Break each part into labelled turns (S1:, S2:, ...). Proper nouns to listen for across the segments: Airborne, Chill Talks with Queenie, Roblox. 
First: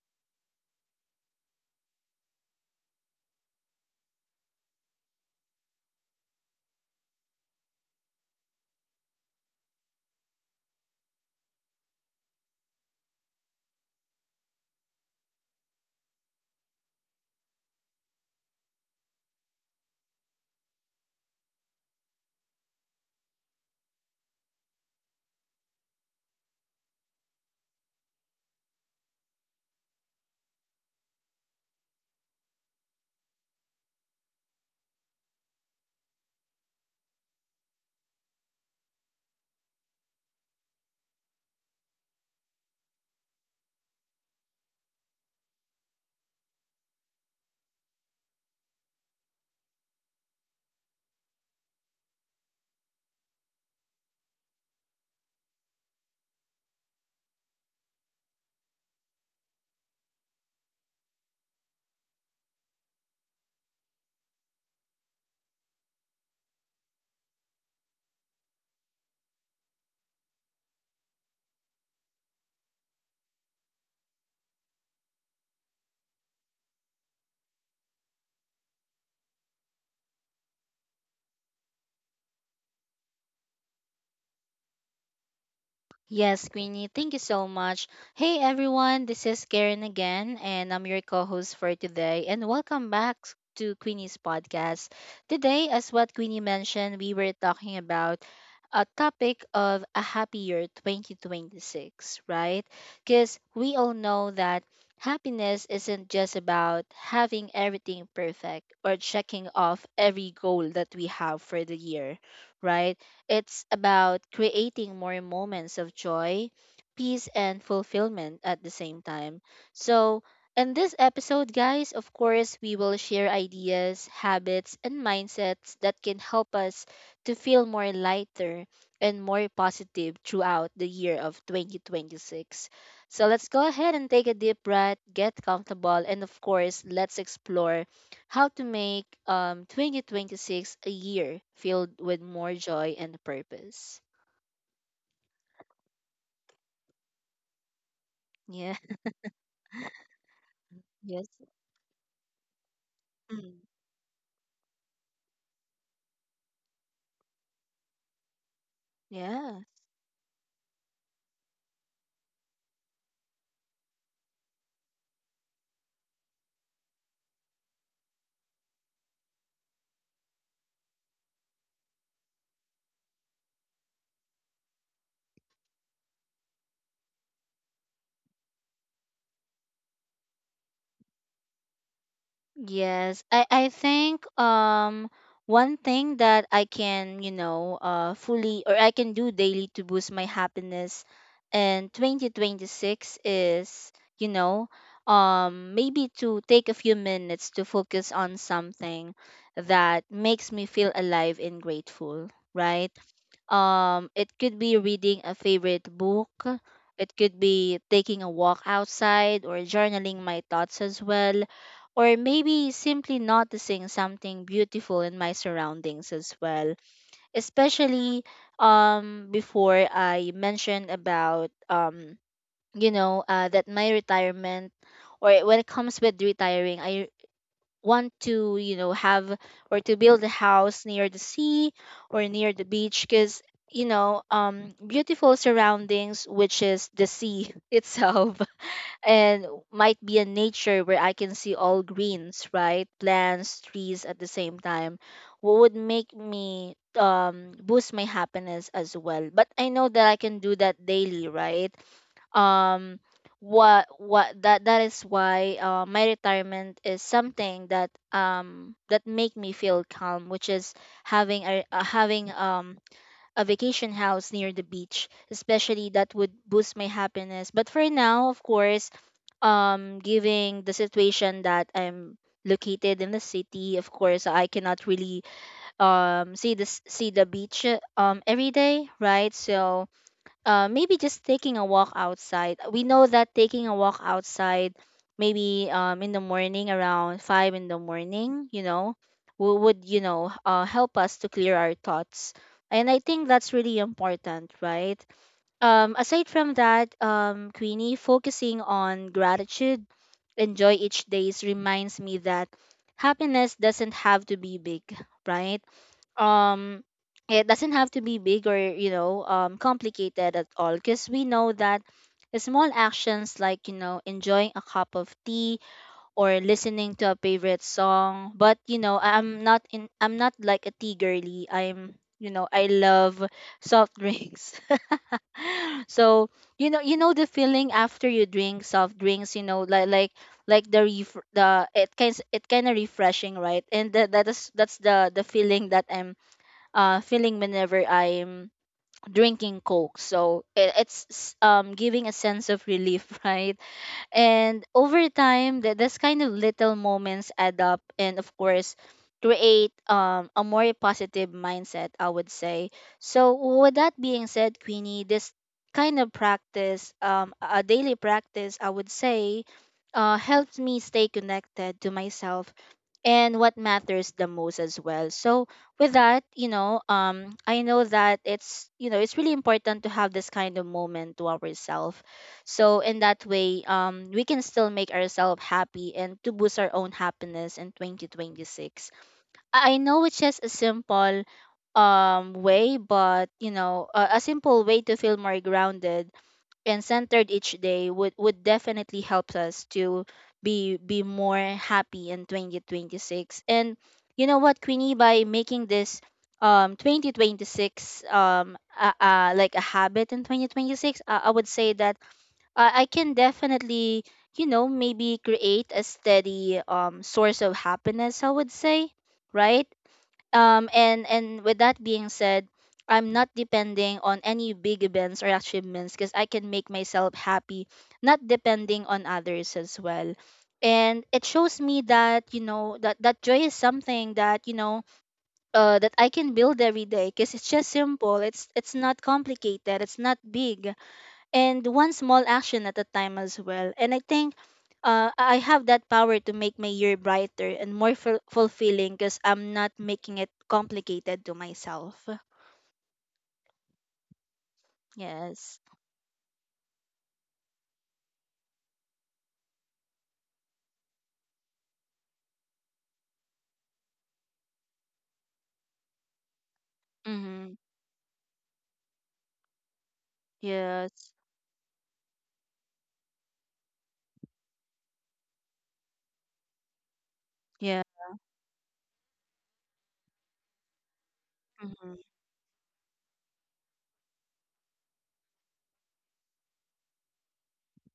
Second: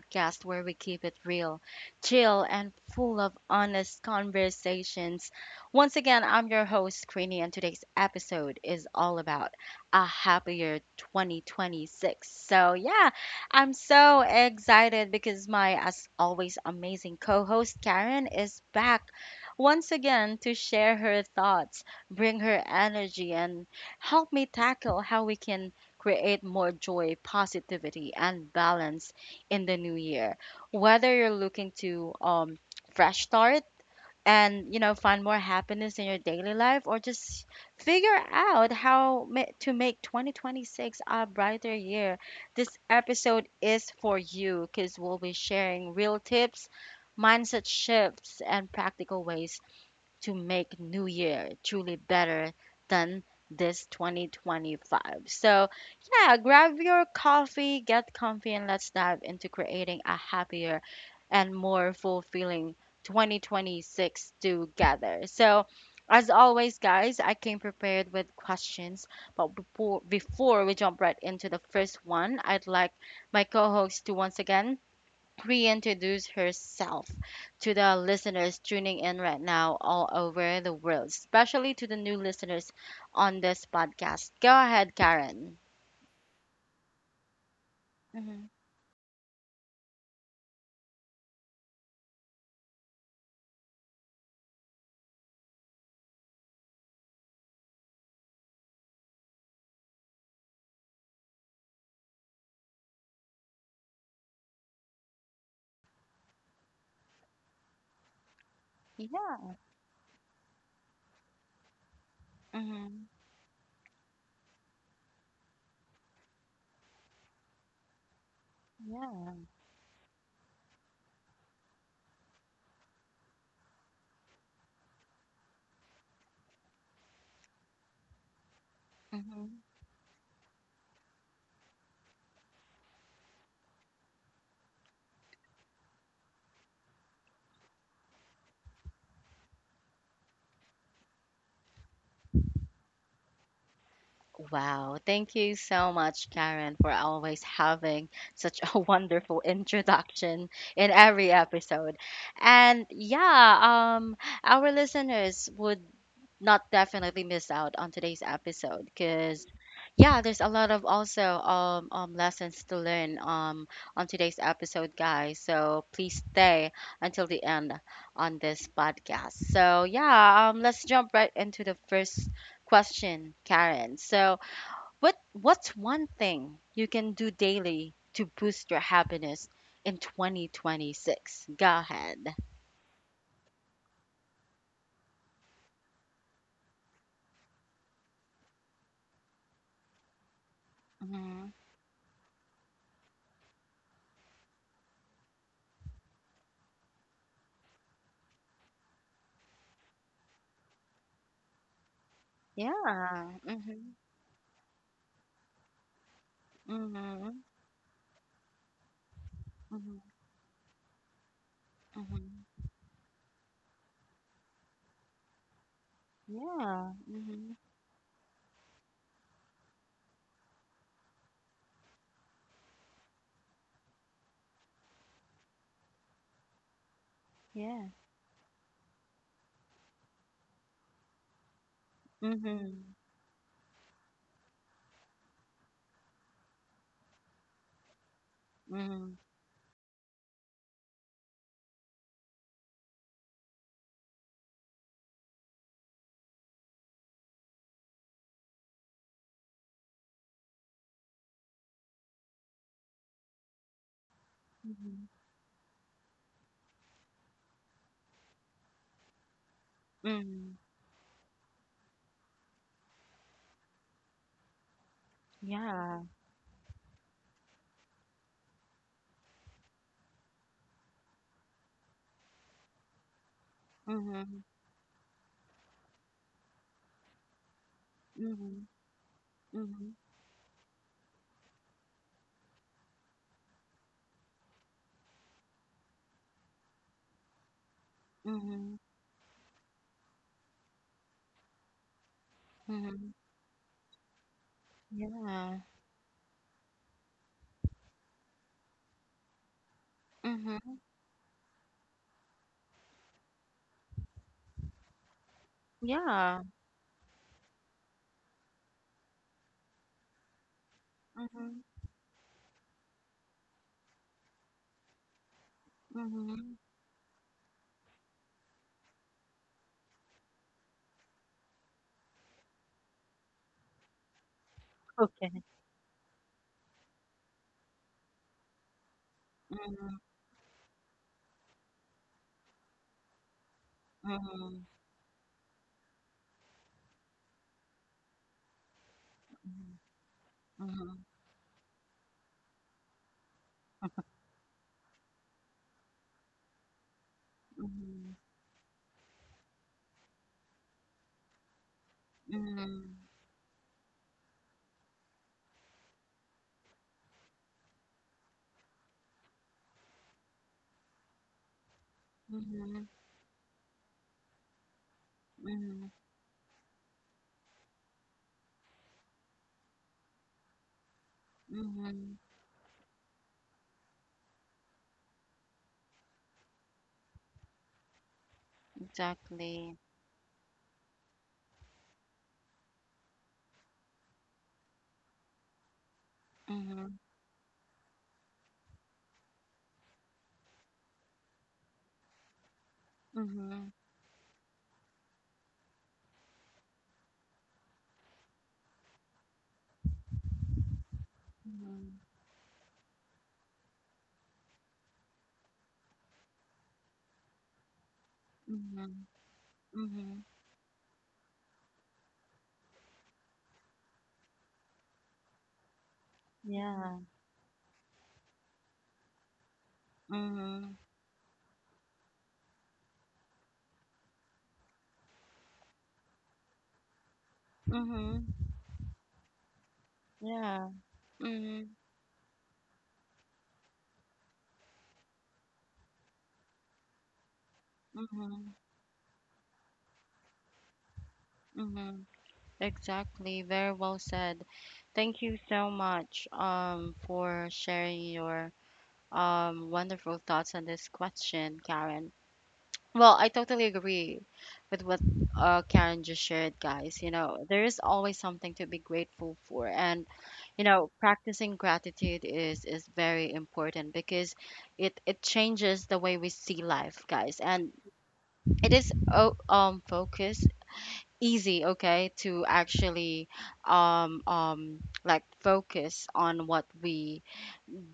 S1: podcast where we keep it real, chill, and full of honest conversations. Once again, I'm your host, Queenie, and today's episode is all about a happier 2026. So, yeah, I'm so excited because my, as always, amazing co host, Karen, is back once again to share her thoughts, bring her energy, and help me tackle how we can create more joy, positivity, and balance in the new year. Whether you're looking to fresh start and find more happiness in your daily life, or just figure out to make 2026 a brighter year, this episode is for you because we'll be sharing real tips, mindset shifts, and practical ways to make New Year truly better than this 2025. So, yeah, grab your coffee, get comfy, and let's dive into creating a happier and more fulfilling 2026 together. So, as always, guys, I came prepared with questions, but before we jump right into the first one, I'd like my co host to once again reintroduce herself to the listeners tuning in right now all over the world, especially to the new listeners on this podcast. Go ahead, Karen.
S2: Yes, Queenie, thank you so much. Hey
S1: Mm-hmm.
S2: everyone, this is Karen again, and I'm your co host for today. And welcome back to Queenie's podcast. Today, as what Queenie mentioned, we were talking about a topic of a happy year 2026, right? Because we all know that happiness isn't just about having everything perfect or
S1: Yeah.
S2: checking off every goal that we have for the year, right?
S1: Mm-hmm.
S2: It's about creating more moments of joy, peace, and fulfillment at the same
S1: Yeah.
S2: time. So, in this episode, guys, of course, we will share ideas, habits, and mindsets that can help us to feel more lighter and
S1: Mm-hmm.
S2: more positive throughout the year of 2026. So let's go ahead and take a deep breath, get comfortable, and of course, let's explore how to make 2026 a year filled with more joy and purpose.
S1: Wow, thank you so much, Karen, for always having such
S2: Yeah.
S1: a wonderful introduction in
S2: Yes.
S1: every episode. And
S2: Mm.
S1: yeah, our listeners would not definitely miss out on today's episode, because
S2: Yeah.
S1: yeah, there's a lot of also lessons to learn on today's episode, guys, so please stay until the end on this podcast. So yeah, let's jump right into the first question, Karen. So what's one thing you can do daily to boost your happiness in 2026? Go ahead.
S2: Yes. I think one thing that I can, you know, fully or I can do daily to boost my happiness
S1: Mm-hmm.
S2: in 2026 is, you know, maybe to take a few minutes to focus on something that makes me feel alive and grateful, right?
S1: Yeah. Hmm.
S2: It could be reading a favorite book. It
S1: Hmm.
S2: could be taking a walk outside or
S1: Hmm.
S2: journaling my thoughts as well. Or
S1: Hmm.
S2: maybe simply noticing something beautiful in my surroundings as well.
S1: Yeah.
S2: Especially before I mentioned about, you know, that my retirement or when it comes with retiring, I want to, you know, have or to build a house near the sea or near the
S1: Hmm.
S2: beach because you know beautiful surroundings, which is the sea itself, and might be a nature where I can see all greens, right? Plants, trees at the same time. What would make me boost my happiness as well, but I know that I can do that daily, right? um what that that is why, my retirement is something that that make me feel calm, which is having a having a vacation house near the beach, especially.
S1: Yeah.
S2: That would boost my happiness, but for now, of course, giving the situation that I'm located in the city, of course,
S1: Hmm.
S2: I cannot really see the beach
S1: Hmm. Hmm.
S2: every
S1: Hmm.
S2: day, right?
S1: Yeah. Hmm. Hmm.
S2: So
S1: Hmm.
S2: maybe just taking a walk outside. We know that taking a walk outside, maybe in the morning around 5 in the morning, you
S1: Hmm.
S2: know, would, you know, help us to clear our thoughts. And I
S1: Hmm.
S2: think that's really important, right?
S1: Yeah.
S2: Aside from that, Queenie, focusing on gratitude, enjoy
S1: Hmm.
S2: each days reminds me that happiness doesn't have to be big, right?
S1: Yeah.
S2: um it doesn't have to be big or you know complicated at all, because we know
S1: Hmm.
S2: that small actions like, you know, enjoying a cup of tea or
S1: Hmm.
S2: listening to a favorite song. But, you know, I'm not in I'm not like a tea girly. I'm, you know, I love soft drinks.
S1: Okay.
S2: So, you know, you know the feeling after you drink soft drinks, you know,
S1: Mm-hmm.
S2: like the it kind of refreshing, right? And
S1: Hmm.
S2: that's the feeling that I'm feeling whenever I'm drinking Coke. So it's
S1: Hmm.
S2: giving a sense of relief, right? And over time, that this kind of little moments add up,
S1: Hmm.
S2: and of course, create a more positive mindset, I would say.
S1: Mhm.
S2: So with that being said, Queenie, this kind of practice, a daily practice, I would say, helps me stay connected to myself
S1: Mhm.
S2: and what matters the most as well. So
S1: Mhm.
S2: with that, you know, I know that it's you know it's really important to have this kind of moment to ourselves.
S1: Mhm.
S2: So in that way, we can still make ourselves happy and to boost our own happiness in 2026. I
S1: Exactly.
S2: know it's just a simple way, but you know a simple way to feel more grounded and
S1: Mhm.
S2: centered each day would definitely help us to be more happy in 2026.
S1: Mhm.
S2: And you know what, Queenie, by making this 2026 like a habit in 2026, I would say
S1: Mhm.
S2: that I can definitely, you know, maybe create a steady source of happiness, I would say,
S1: Mhm.
S2: right?
S1: Mhm.
S2: And with that being said, I'm not depending on any big events or achievements, because I can make
S1: Yeah.
S2: myself happy, not depending on others as well.
S1: Mhm.
S2: And it shows me that, you know, that joy is something that, you know, that I can build every day, because it's just simple.
S1: Mhm.
S2: It's not complicated, it's not
S1: Yeah.
S2: big, and
S1: Mhm.
S2: one small action at a time as well. And I think I have that power to make my year brighter and more
S1: Mhm.
S2: fulfilling, because I'm not making it complicated to
S1: Mhm.
S2: myself.
S1: Exactly. Very well said. Thank you
S2: Yes.
S1: so much for sharing your wonderful thoughts on this question, Karen. Well, I totally agree with what Karen just shared, guys. You know,
S2: Mm-hmm.
S1: there is always something to be grateful for, and you know,
S2: Yes.
S1: practicing gratitude is very important, because it changes the way we see life, guys, and
S2: Yeah.
S1: it is oh, focus easy,
S2: Mm-hmm.
S1: okay, to actually focus on what we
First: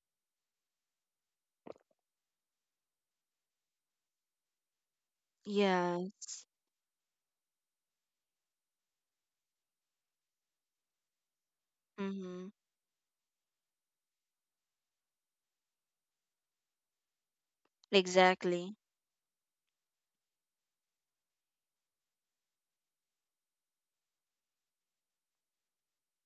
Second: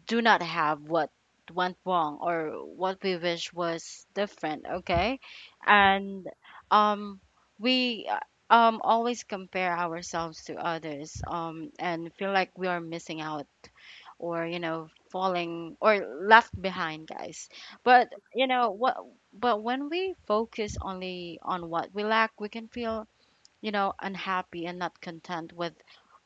S1: do not have, what went wrong, or what we wish was different, okay. And
S2: Yes.
S1: um we always compare ourselves to others, and feel
S2: Mm-hmm.
S1: like we are missing out or you know, falling or left behind, guys. But you know
S2: Exactly.
S1: what, but when we focus only on what we lack, we can feel, you know, unhappy and not content with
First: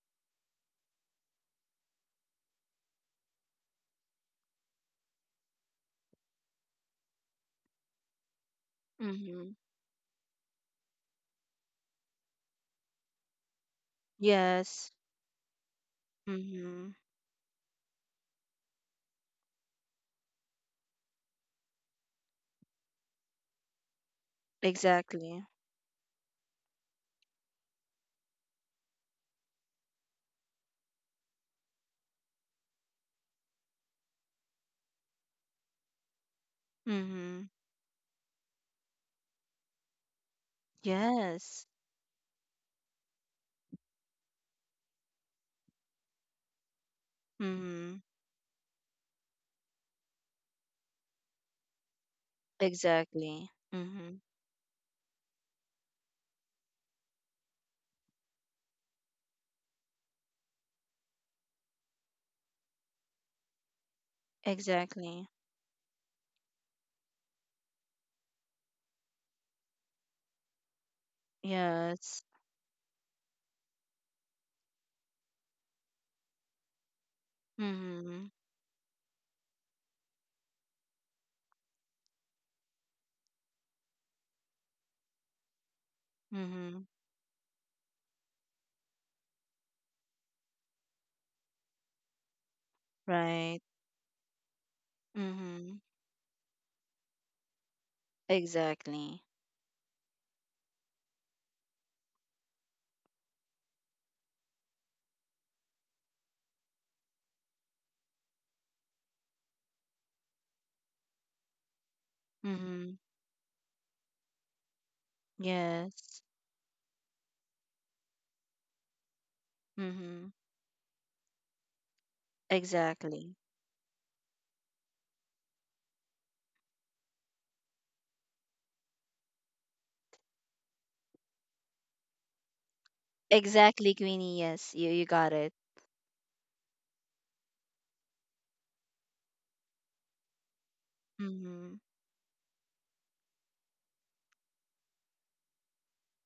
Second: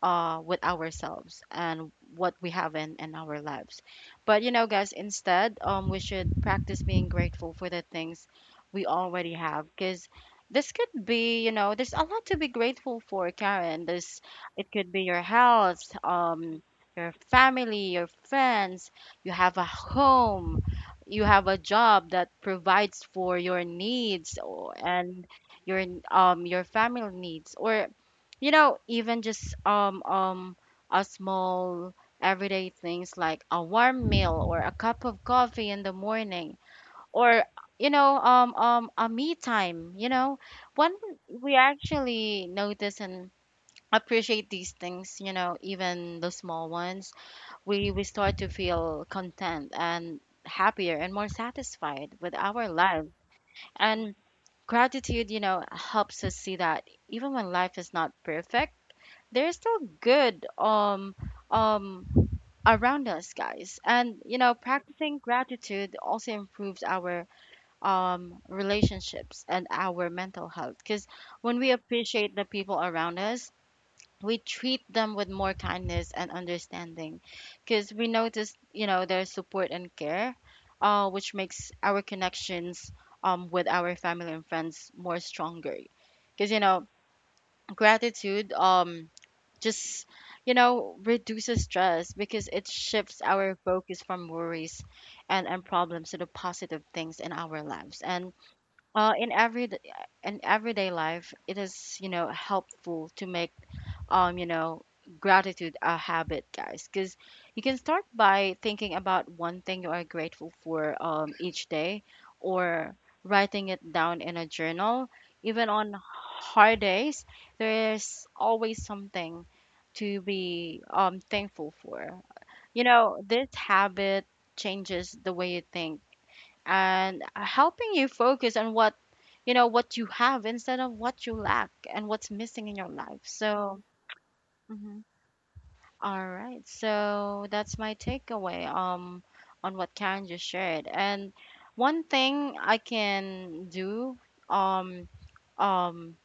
S1: with ourselves and what we have in our lives. But you know, guys, instead, we should practice being grateful for the things we already
S2: Mm-hmm.
S1: have, because this could be, you know, there's a lot to be grateful for, Karen. This It
S2: Yes.
S1: could be your health,
S2: Mm-hmm.
S1: your family, your friends. You have a home, you have a job that provides for your needs, and
S2: Exactly.
S1: your your family needs, or you know, even just a small everyday things like a warm meal or a cup of coffee in the morning, or
S2: Mm-hmm.
S1: you know, a me time, you know, when we
S2: Yes.
S1: actually notice and appreciate these things, you know, even the small ones, we
S2: Mm-hmm.
S1: we start to feel content and happier and more satisfied with our lives.
S2: Exactly. Mm-hmm.
S1: And gratitude, you know, helps us see that even when life is not perfect, there's still good um around us, guys. And you know, practicing
S2: Exactly.
S1: gratitude also improves our relationships and our mental health, because when we
S2: Yes.
S1: appreciate the people around us, we treat them with more kindness and understanding, because we
S2: Mm-hmm.
S1: notice, you know, their support and care, which makes our connections with our family and friends more stronger. Because you
S2: Mm-hmm.
S1: know, gratitude, just you know, reduces stress, because it shifts our
S2: Right.
S1: focus from worries and
S2: Mm-hmm.
S1: problems to the positive things in our lives. And uh,
S2: Exactly.
S1: in every in everyday life, it is, you know, helpful to make, you know, gratitude a habit, guys, because you can start by thinking about one thing you are grateful for, each day, or
S2: Mm-hmm.
S1: writing it down in a journal. Even on
S2: Yes.
S1: hard days, there is always something to
S2: Mm-hmm.
S1: be, thankful for. You know,
S2: Exactly.
S1: this habit changes the way you think and helping you focus on what you have instead of what you lack and what's missing in your life. So,
S2: Exactly, Queenie. Yes, you
S1: mhm.
S2: you got it.
S1: All right. So that's my takeaway on what Karen just shared. And
S2: Mm-hmm.
S1: one thing I can do um um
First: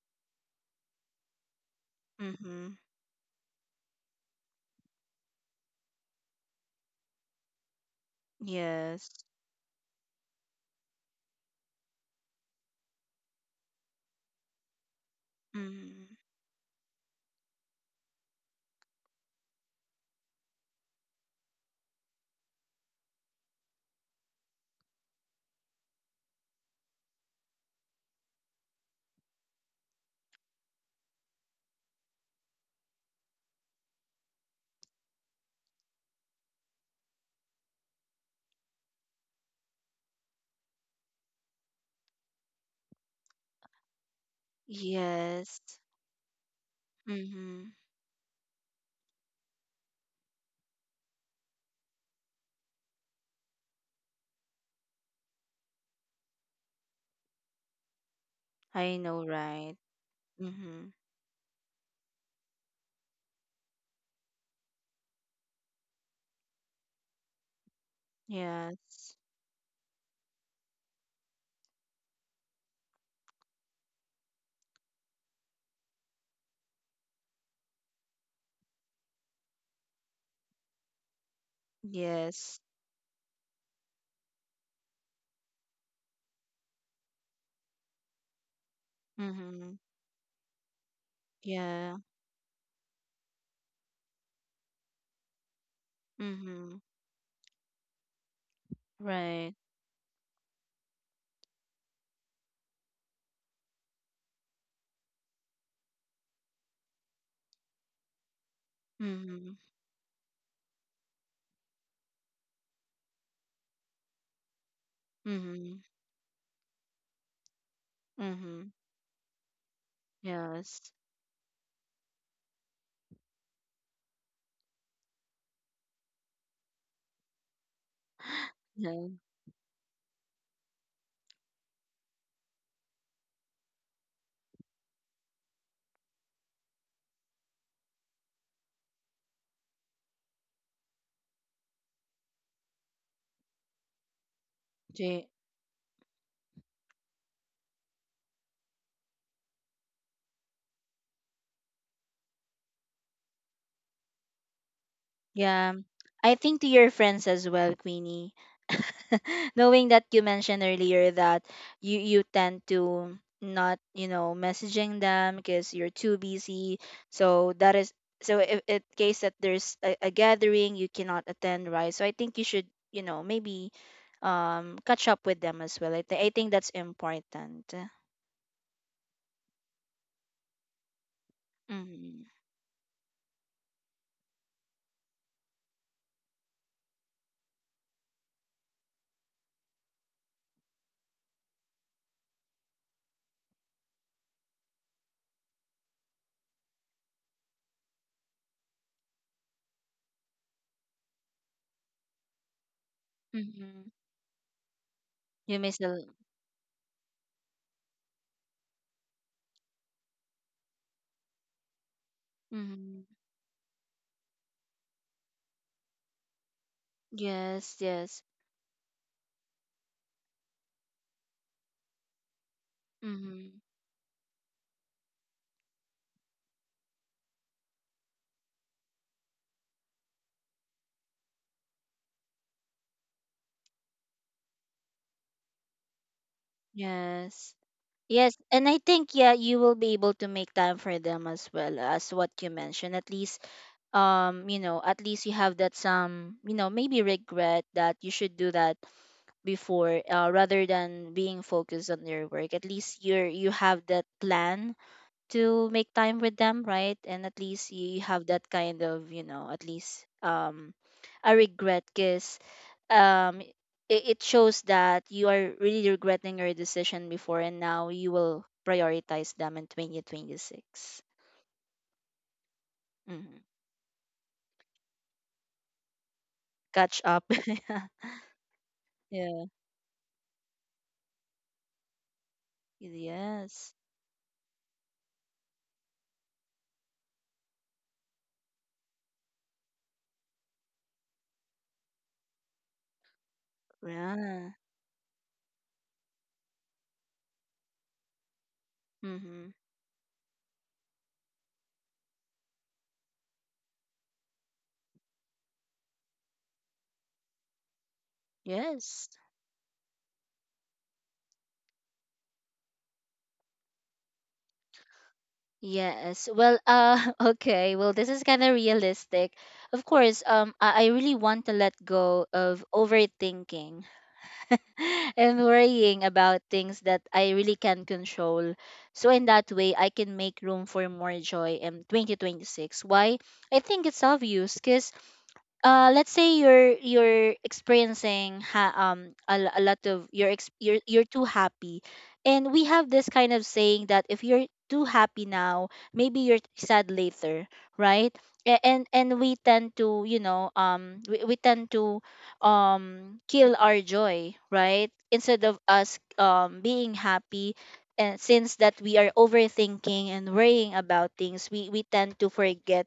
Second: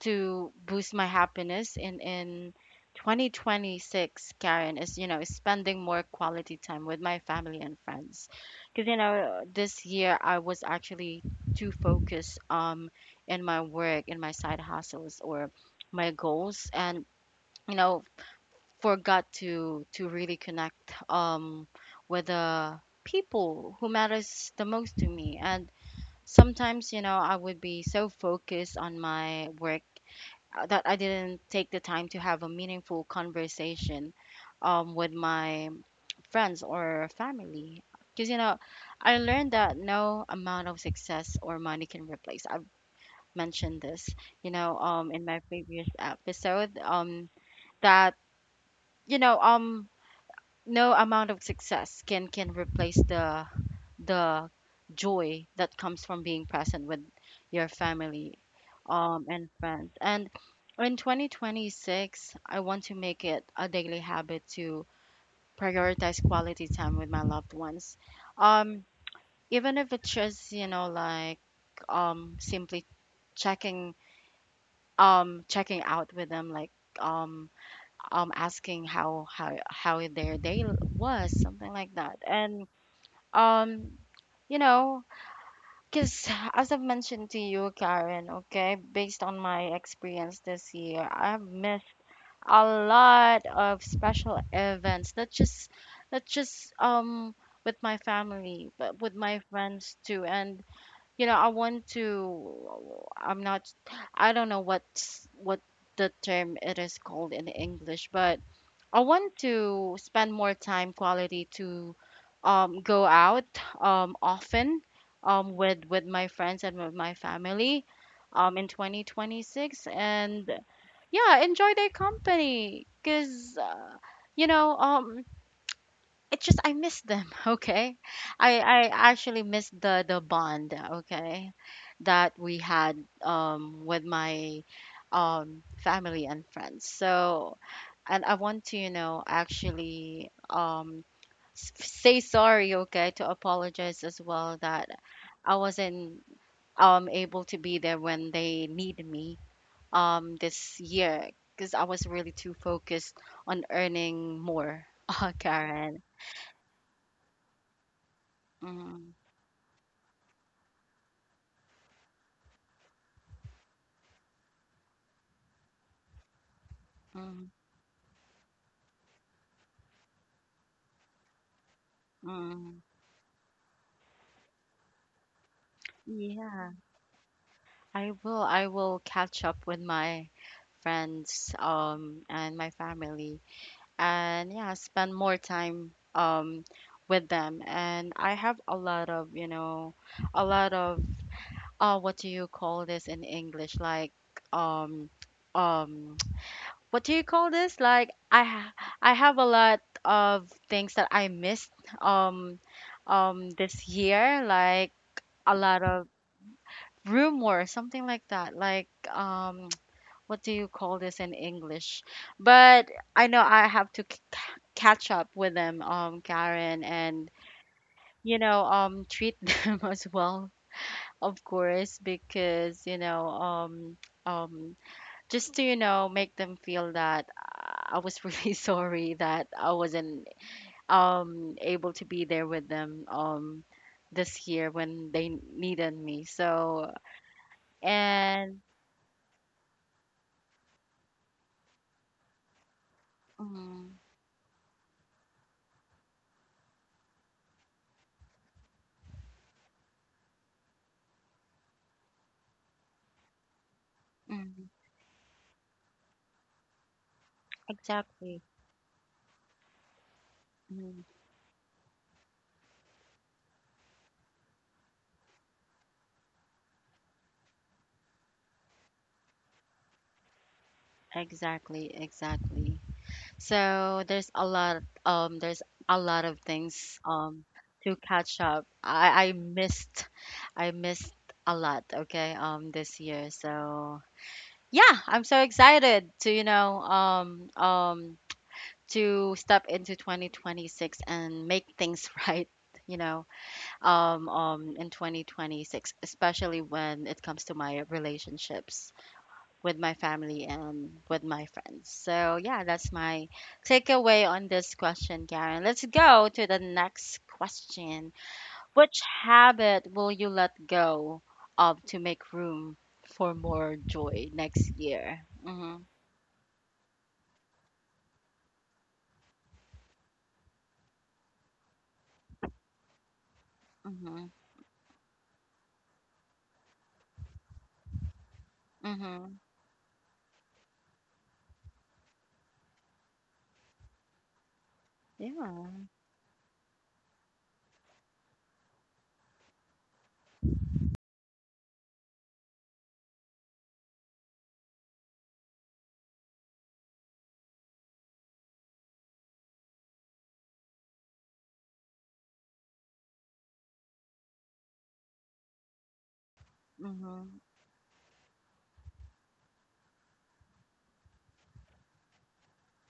S1: to boost my happiness in
S2: Mm-hmm.
S1: 2026, Karen, is, you know, spending more quality time with my family and friends, because you
S2: Yes.
S1: know, this year I was actually too focused in my work, in my side hustles, or my
S2: Mm-hmm.
S1: goals, and you know, forgot to really connect with the people who matters the most to me. And sometimes, you know, I would be so focused on my work that I didn't take the time to have a meaningful conversation with my friends or family. Because, you know, I learned that no amount of success or money can replace. I've mentioned this, you know, in my
S2: Yes.
S1: previous episode,
S2: Mm-hmm.
S1: that, you know, no amount of success can replace the the joy that comes from being present with your family,
S2: I know,
S1: and
S2: right?
S1: friends. And
S2: Mm-hmm.
S1: in 2026, I want to make it a daily habit to prioritize quality time with my loved ones. Um,
S2: Yes.
S1: even if it's just, you know, like, simply checking checking out with them, like, um, asking how their day was, something like that.
S2: Yes.
S1: And um, you know, because, as I've mentioned to you, Karen, okay, based on my
S2: Mm-hmm.
S1: experience this year, I've missed
S2: Yeah.
S1: a lot of special events. Not just,
S2: Mm-hmm.
S1: um, with my family, but with my
S2: Right.
S1: friends too. And you know, I want to. I'm not. I don't know what's what the term it is called in English, but I want
S2: Mm-hmm.
S1: to spend more time quality to, go out, often,
S2: Mm-hmm.
S1: with my friends and with my family, in
S2: Mm-hmm.
S1: 2026. And
S2: Yes.
S1: yeah, enjoy their company, because you know, it's just, I miss them, okay? I I
S2: Yeah.
S1: actually miss the bond, okay, that we had, um, with my, um, family and friends. So, and I want to, you know, actually, um, say sorry, okay, to apologize as well that
S2: J
S1: I wasn't, um, able to be there when they needed me, um, this year, because I was really too focused on earning more,
S2: Yeah.
S1: Karen.
S2: I think to your friends as well, Queenie.
S1: Mm-hmm.
S2: Knowing that you mentioned earlier that you tend to not, you know, messaging them because you're too busy.
S1: Mm,
S2: So that is so if in case that there's a gathering you cannot attend, right? So I think you should,
S1: mm.
S2: you know, maybe catch up with them as well. I think
S1: Yeah,
S2: that's important.
S1: I will. I will catch up with my friends,
S2: Mm-hmm.
S1: and my family, and yeah, spend more time, with them. And I have a lot of, you know, a lot of, what do you call this in English? Like, um, um, what do you call this? Like, I have a lot of things that I missed, um, this
S2: Mm-hmm.
S1: year. Like a
S2: You miss
S1: lot
S2: a
S1: of rumor, something like that. Like, what do you call this in English? But
S2: mm-hmm.
S1: I know I have to catch up with them, Karen, and
S2: Yes, yes.
S1: you know, treat them as well, of course, because you know,
S2: Mm-hmm.
S1: um, just to, you know, make them feel that I was really sorry that I wasn't, um, able to be there with them, um, this year when they needed me. So
S2: Yes. Yes,
S1: and
S2: and I think, yeah, you will be able to make time for them as well, as what you mentioned. At least,
S1: mm,
S2: you know, at least you have that some, you know, maybe regret that you should do that before, rather than being focused on your work. At least you have that
S1: mm.
S2: plan to make time with them, right? And at least you have
S1: Exactly.
S2: that kind of, you know, at least
S1: Mm.
S2: a regret, because um, it, it shows that you are really regretting your decision before, and now you will prioritize them in 2026.
S1: Exactly, exactly.
S2: Mm-hmm.
S1: So there's a lot, there's a lot of things,
S2: Catch up.
S1: um, to catch up. I
S2: Yeah.
S1: missed, I missed a lot, okay, um, this year.
S2: Yes.
S1: So yeah, I'm so excited to, you know, to step into 2026 and make things right, you know,
S2: Yeah.
S1: in 2026, especially when it comes to my relationships
S2: Mm-hmm.
S1: with my family and with my friends. So, yeah, that's my takeaway on this question, Karen. Let's go to the next question. Which
S2: Yes.
S1: habit will you let go of to make room for more joy next year? Mm-hmm.
S2: Yes. Well, okay. Well, this is kind of realistic. Of course, I really want to let go of overthinking
S1: Mm-hmm.
S2: and worrying about things that I really can control. So in
S1: Mm-hmm.
S2: that way, I can make room for more joy in 2026. Why? I think it's obvious because
S1: Yeah.
S2: let's say you're experiencing a lot of you're too happy, and we have this kind of saying that if you're too happy now, maybe you're sad later, right? And we tend to, you know, we tend to kill our joy, right, instead of us being
S1: Mm-hmm.
S2: happy. And since that we are overthinking and worrying about things, we tend to forget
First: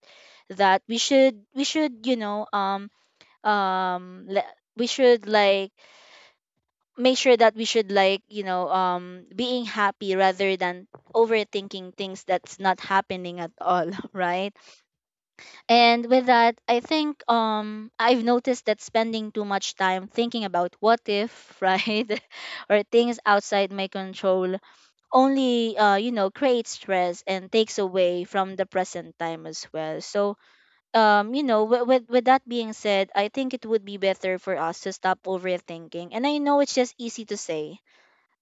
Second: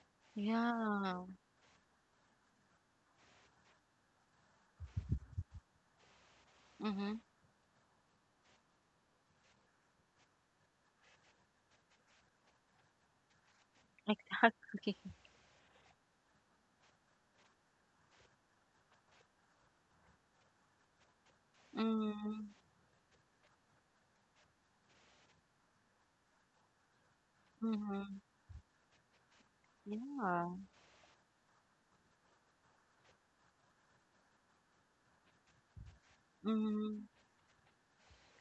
S2: that
S1: Yeah.
S2: we should, you know, we should, like,
S1: Mm-hmm.
S2: make sure that we should, like, you know, being happy rather than overthinking things that's not happening at all, right?
S1: Exactly.
S2: And with that, I think I've noticed that spending too much time thinking about what if, right,
S1: Mm-hmm.
S2: or things outside my control only you know creates stress and takes
S1: Mm-hmm.
S2: away from the present time as well. So
S1: Yeah.
S2: you know, with that being said, I think it would be better for us to stop overthinking. And I know it's just
S1: Mm-hmm.
S2: easy to say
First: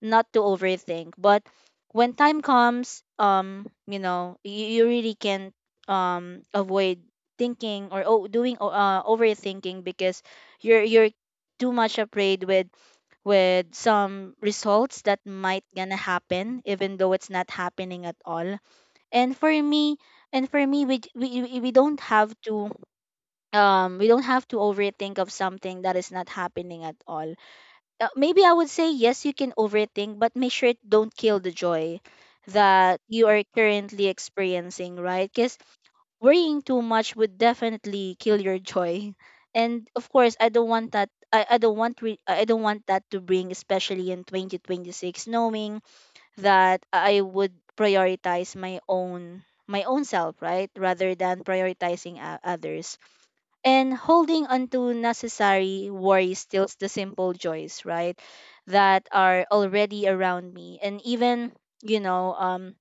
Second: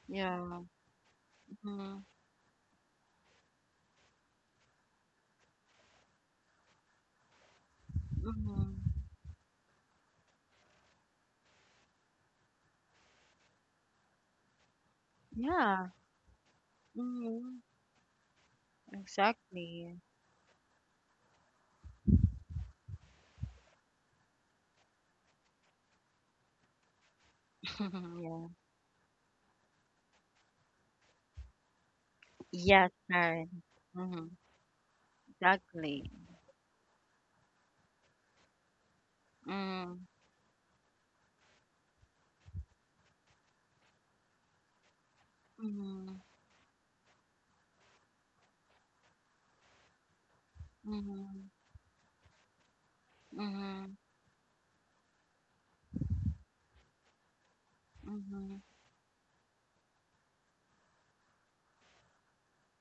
S2: not to
S1: Yeah.
S2: overthink, but
S1: Mm-hmm.
S2: when time comes, you know, you really can't avoid thinking or
S1: Mm-hmm.
S2: overthinking, because you're too much afraid with some results that might
S1: Yeah.
S2: gonna happen, even though it's not
S1: Mm-hmm.
S2: happening at all. And for me,
S1: Exactly.
S2: and for me, we don't have to we don't have to overthink of something that is not happening at all. Maybe
S1: Yeah.
S2: I would say yes, you can overthink, but make sure it don't kill the joy
S1: Yes,
S2: that you are
S1: Karen.
S2: currently
S1: Mm-hmm.
S2: experiencing, right? Because
S1: Exactly.
S2: worrying too much would definitely kill your joy, and
S1: Mm.
S2: of course I don't want that. I don't want I don't want that to bring, especially in 2026, knowing
S1: Mm-hmm.
S2: that I would prioritize my own, my own self, right, rather than
S1: Mm-hmm.
S2: prioritizing others. And
S1: Mm-hmm.
S2: holding onto necessary worries steals the simple joys, right,
S1: Mm-hmm.
S2: that are already around me. And even you know um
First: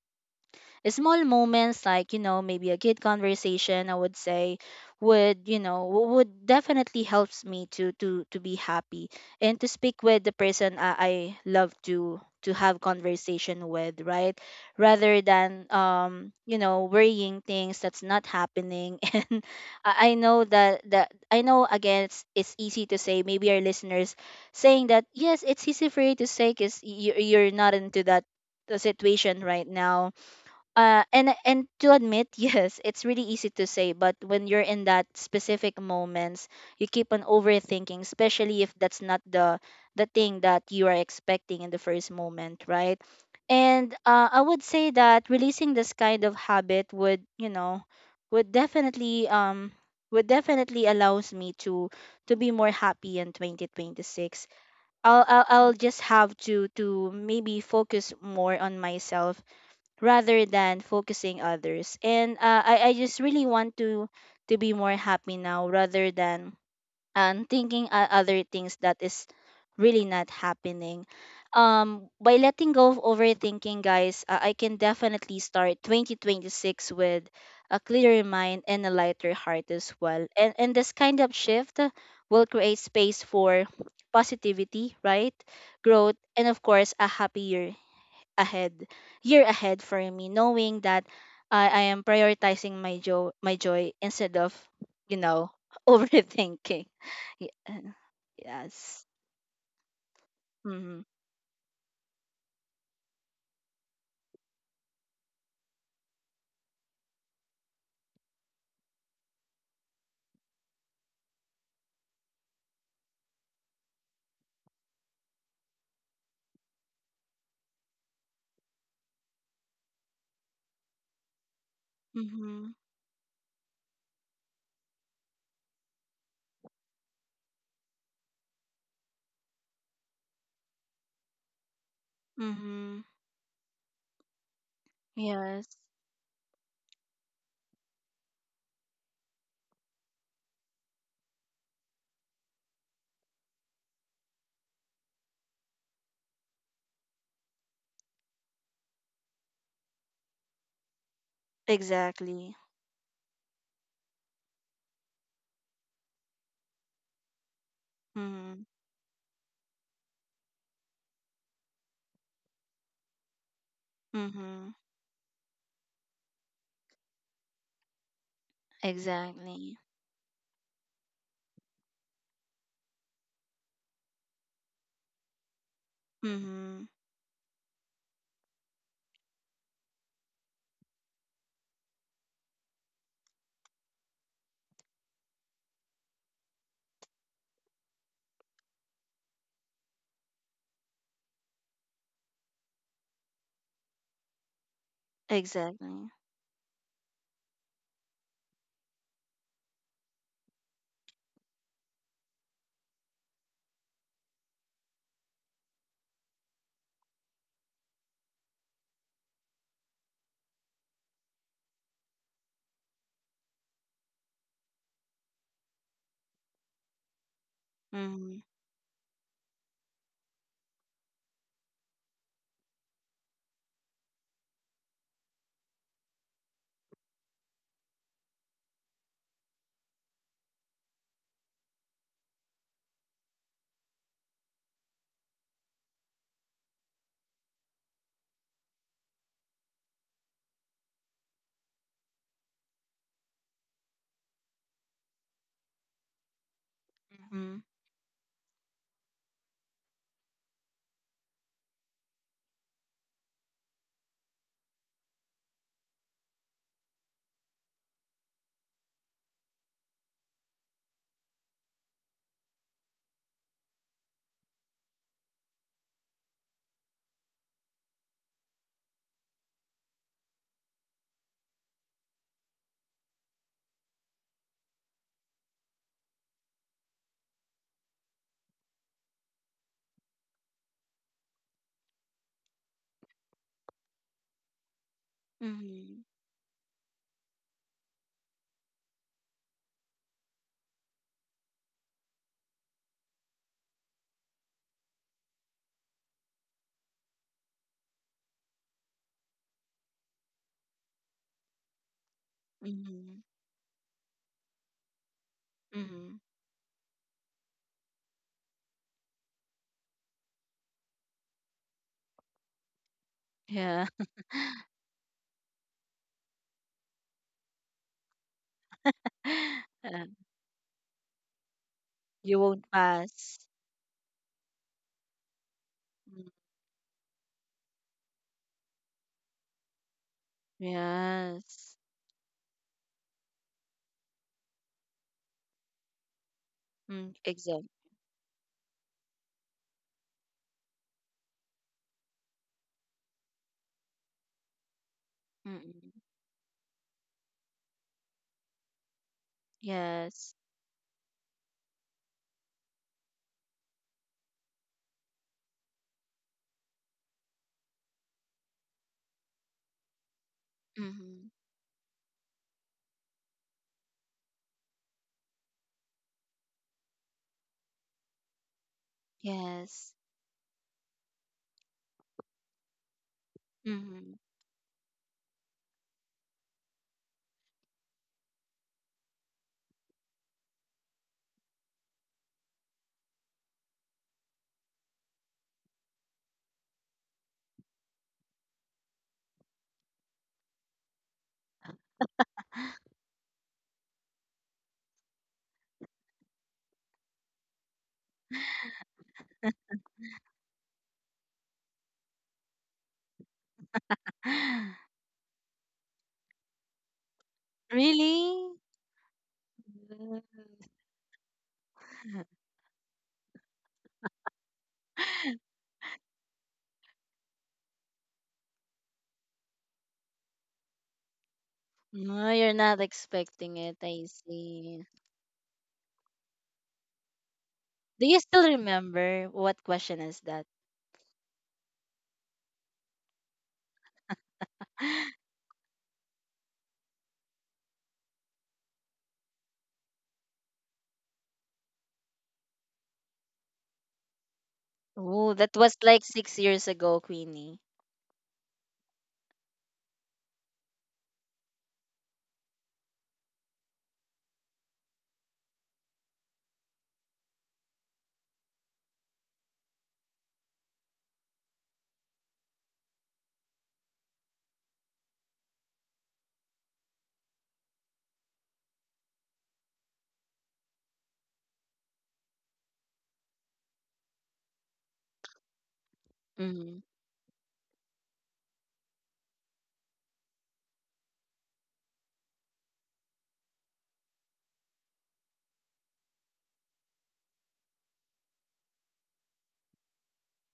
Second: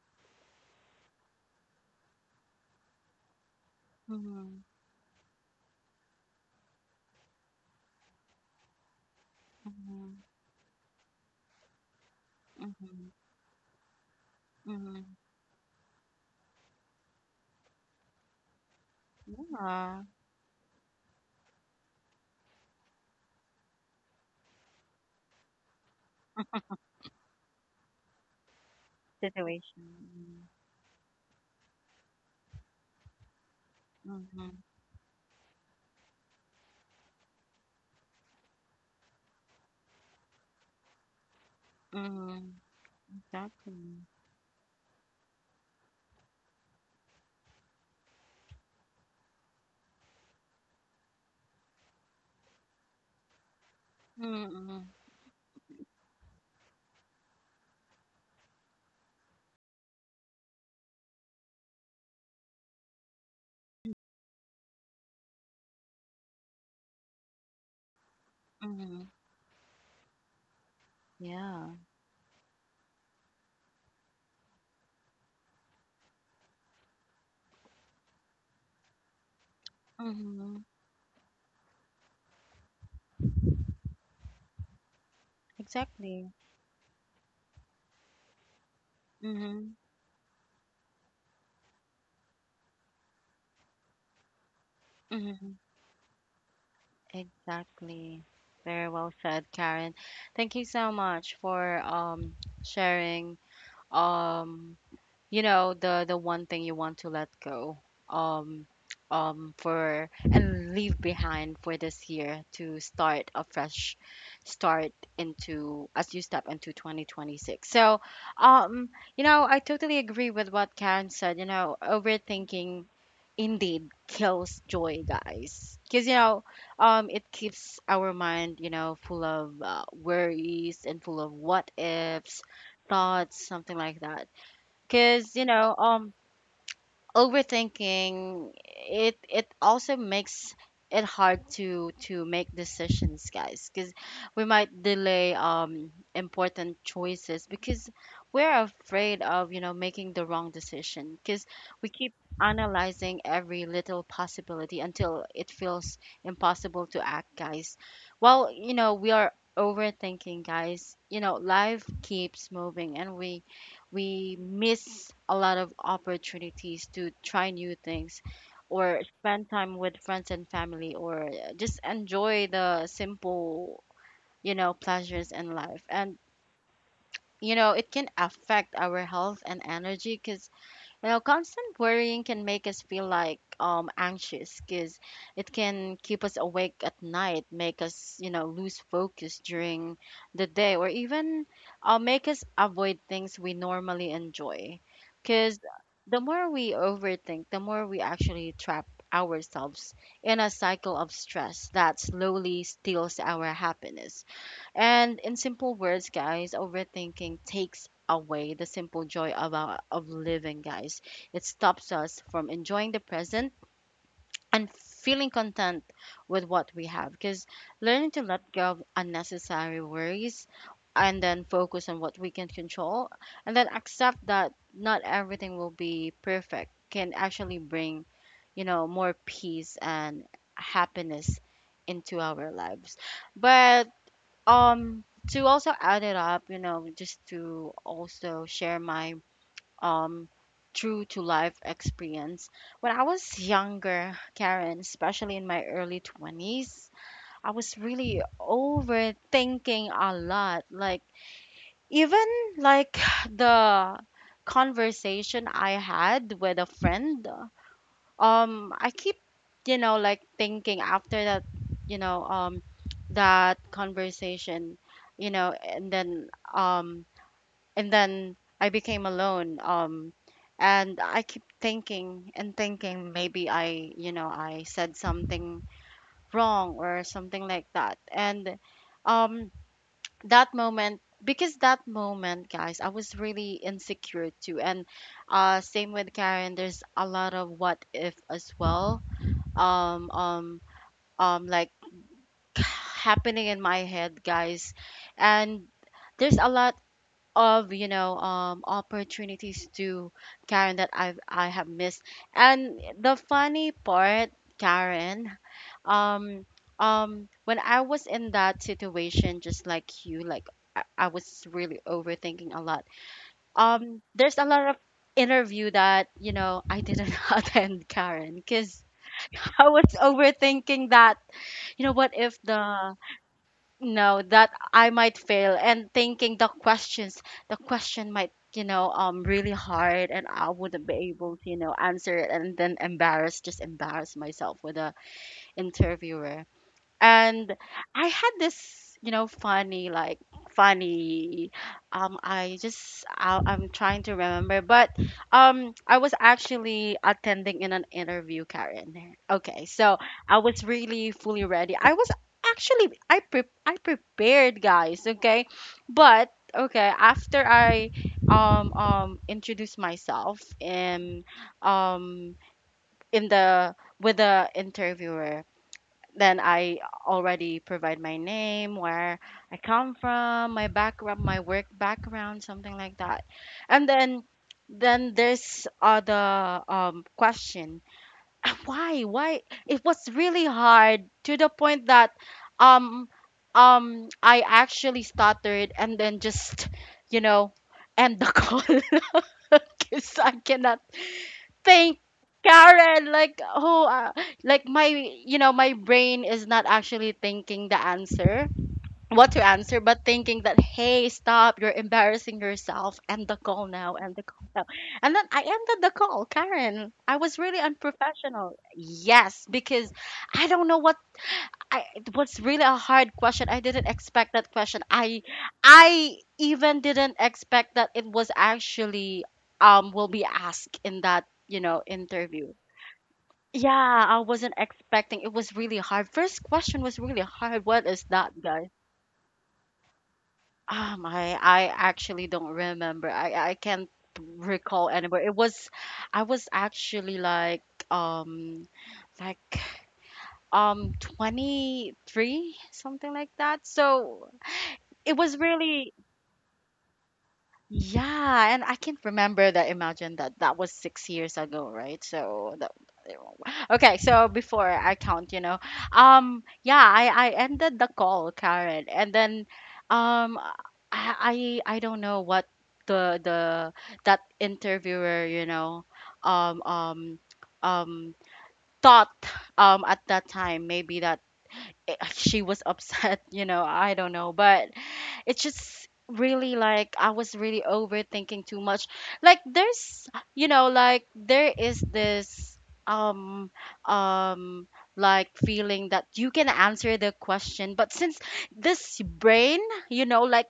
S2: small moments, like maybe a good conversation, I would say
S1: Mm-hmm.
S2: would, would definitely helps me to to be happy and to speak
S1: Mm-hmm.
S2: with the person I love to have
S1: Mm-hmm.
S2: conversation with, right,
S1: Mm-hmm.
S2: rather than worrying things that's not happening. And
S1: Yeah.
S2: I know that I know again, it's easy to say, maybe our listeners saying that yes, it's easy for you to say because you're not into that, the situation right now.
S1: Situation.
S2: And to admit, yes, it's really easy to say, but when
S1: Mm-hmm.
S2: you're in that specific moments, you keep on overthinking, especially if that's not the the thing that you are expecting in the first
S1: Mm-hmm.
S2: moment, right? And
S1: Exactly.
S2: I would say that releasing this kind of habit would, would definitely um would definitely allows me to be more happy in 2026.
S1: Mm-hmm.
S2: I'll just have to maybe focus more on myself rather than focusing others. And I just really want to be more happy now rather than thinking other things that
S1: Mm-hmm.
S2: is really not happening.
S1: Yeah.
S2: By letting go of overthinking, guys, I can definitely start 2026 with a clearer mind and a lighter heart as well.
S1: Mm-hmm.
S2: And this kind of shift will create space for positivity, right? Growth,
S1: Exactly.
S2: and of course, a happier ahead year
S1: Mm-hmm.
S2: ahead for me, knowing that I am prioritizing my joy, my joy, instead of you
S1: Mm-hmm.
S2: know overthinking. Yeah.
S1: Exactly. Very
S2: Yes.
S1: well said, Karen. Thank you so
S2: Mm-hmm.
S1: much for sharing Um, you know the one thing you want to let go um for and leave behind for this year to start a fresh start into as you step into 2026. So um you know, I totally agree with what Karen said. You know,
S2: Mm-hmm.
S1: overthinking indeed kills joy, guys, because you know, it keeps our mind, you know, full of worries and full of what ifs
S2: Mm-hmm.
S1: thoughts, something like that. Because you
S2: Yes.
S1: know, overthinking, it also makes it hard to make decisions, guys, because we might delay important choices because we're afraid of, you know, making the wrong decision, because we keep
S2: Exactly.
S1: analyzing every little possibility until it feels impossible to act, guys. Well,
S2: Mm-hmm.
S1: you know, we are overthinking, guys. You know, life keeps moving, and we
S2: Mm-hmm.
S1: miss a lot of opportunities to try new things, or spend time
S2: Exactly.
S1: with friends and family, or just enjoy the simple, you know, pleasures in life. And
S2: Mm-hmm.
S1: you know, it can affect our health and energy, because you know, constant worrying can make us feel like anxious, because it can keep us awake at night, make us, you know, lose focus during the day, or even make us avoid things we normally enjoy. Because
S2: Exactly.
S1: the more we overthink, the more we actually trap ourselves in a cycle of stress that slowly steals our happiness. And in simple words, guys, overthinking takes away the simple joy of, our, of living, guys. It stops us from enjoying the present and feeling content with what we have. Because learning to
S2: Mm-hmm.
S1: let go of unnecessary worries and then focus on what we can control and then accept that not everything will be perfect can actually bring, you know, more peace and happiness into our lives. But um to also add it up, you know, just to also share my um true to life experience, when I was younger, Karen, especially in my early 20s, I
S2: Mm-hmm.
S1: was really overthinking a lot. Like even, like the conversation I had with a friend, I keep, you know, like thinking after that, you know, that conversation, you know. And then um I became alone, and I keep thinking and thinking, maybe I, you know, I said something wrong or something like that. And um that moment, because that moment, guys, I was really insecure too. And same
S2: Mm-hmm.
S1: with Karen, there's a lot of what if as well, um um like happening in my head, guys. And there's a lot of, you know, opportunities to, Karen, that I have missed. And
S2: Mm-hmm.
S1: the funny part, Karen,
S2: Mm-hmm.
S1: um when I was in that situation just like you, like I was really overthinking a lot.
S2: Yeah.
S1: There's a lot of interview that, you know, I didn't attend, Karen, because I was
S2: Uh,
S1: overthinking that, you know, what
S2: you
S1: if
S2: won't
S1: the,
S2: pass.
S1: no, that I might fail, and
S2: Mm.
S1: thinking the questions, the question might, you know, really hard, and I wouldn't be able to, you
S2: Yes.
S1: know, answer it, and then embarrass, just embarrass myself with the interviewer.
S2: Mm,
S1: And
S2: exact.
S1: I had this, you know, funny, like funny. I just I, I'm trying to remember, but
S2: Mm-mm.
S1: I was actually attending in an interview, Karen. Okay, so
S2: Yes.
S1: I was really fully ready. I was actually I pre- I prepared, guys. Okay, but okay, after I introduced myself
S2: Mm-hmm.
S1: and um in the with the interviewer, then I already provide my name, where I
S2: Yes.
S1: come from, my background, my work background, something like that. And
S2: Mm-hmm.
S1: then there's other question. Why? Why? It was really hard to the point that um I actually stuttered and then just, you know, end the call because I cannot, thank, Karen. Like, oh, like my, you know, my brain is not actually thinking the answer, what to answer, but thinking that, hey, stop, you're embarrassing yourself. End the call now, end the call now. And then I ended the call, Karen. I was really
S2: Really?
S1: unprofessional. Yes, because
S2: Mm.
S1: I don't know what I, it was really a hard question. I didn't expect that question. I even didn't expect that it was actually will be asked in that, you know,
S2: No,
S1: interview.
S2: you're not expecting
S1: Yeah,
S2: it. I
S1: I wasn't
S2: see.
S1: expecting. It was really hard. First question was really hard. What is
S2: Do you
S1: that,
S2: still
S1: guys?
S2: remember what question is that?
S1: I actually don't remember. I can't recall anywhere. It was, I was actually like um like 23, something like that. So it
S2: Oh,
S1: was
S2: that was
S1: really,
S2: like 6 years ago, Queenie.
S1: yeah, and I can't remember that. Imagine that that was 6 years ago, right? So that, okay. So before I count, you know, yeah, I ended the call, Karen, and then, um, I don't know what the that interviewer, you know, um um um thought at that time, maybe that, eh, she was upset, you know, I don't know, but it's just really
S2: Mm-hmm.
S1: like I was really overthinking too much. Like there's, you know, like there is this um um like feeling that you can answer the question, but since this brain, you know, like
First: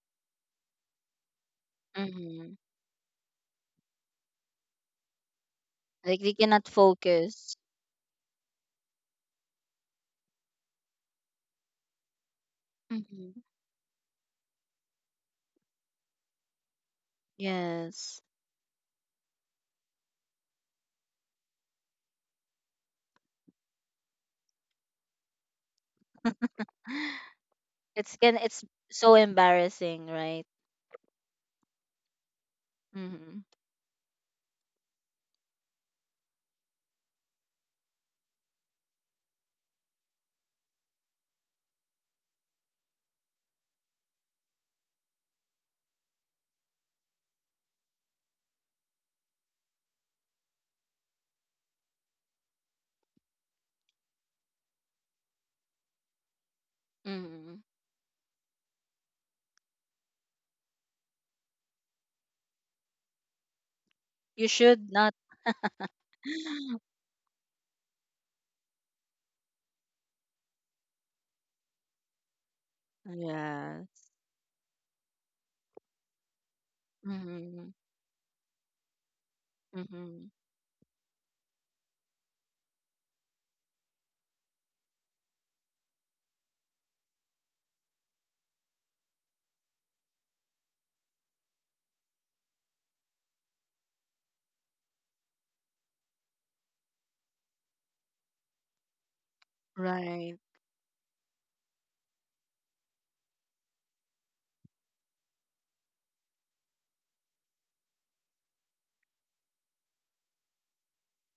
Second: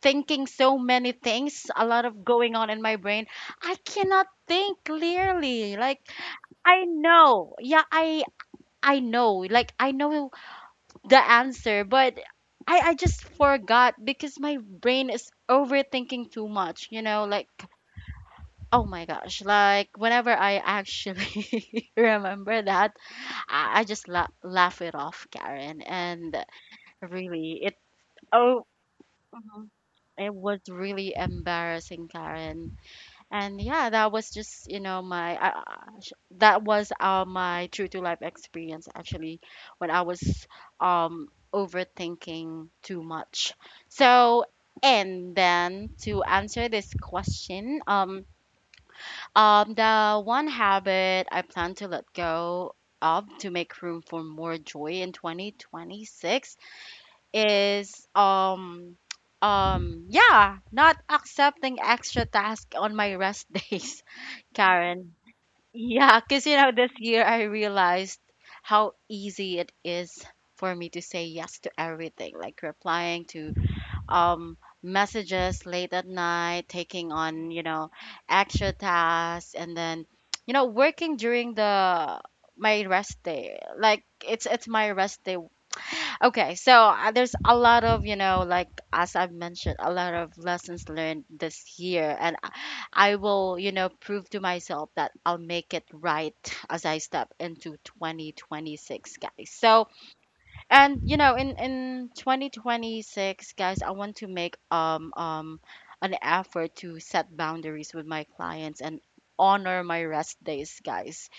S1: thinking so many things, a lot of going
S2: Mm-hmm.
S1: on in my brain, I cannot think clearly, like,
S2: Like we cannot
S1: I know,
S2: focus.
S1: yeah, I know, like I know the answer, but I just
S2: Mm-hmm.
S1: forgot because my brain is overthinking too much, you know, like,
S2: Yes.
S1: oh my gosh, like whenever I actually remember that, I just la- laugh it off, Karen, and really it,
S2: It's can it's
S1: oh,
S2: so
S1: mhm,
S2: embarrassing,
S1: it
S2: right?
S1: was really embarrassing, Karen.
S2: Mm-hmm.
S1: And yeah, that was just, you know, my sh-, that was my true to life experience actually when I was overthinking too much. So, and then to answer this question, the one habit I plan to let go of to make room for more joy in 2026
S2: Mm-hmm.
S1: is yeah, not accepting extra tasks on my rest days,
S2: You should
S1: Karen.
S2: not.
S1: Yeah, because you know, this year I realized how easy it is for me to say yes to everything, like replying to
S2: Yes.
S1: messages late at night, taking on, you
S2: Mm-hmm.
S1: know, extra tasks, and then,
S2: Mm-hmm.
S1: you know, working during the my rest day. Like it's my rest day. Okay, so there's a lot of, you know, like as I've mentioned, a lot of lessons learned this year, and I will, you know, prove to myself that I'll make it right as I step into 2026, guys. So,
S2: Right.
S1: and you know, in 2026, guys, I want to make an effort to set boundaries with my clients and honor my rest days, guys.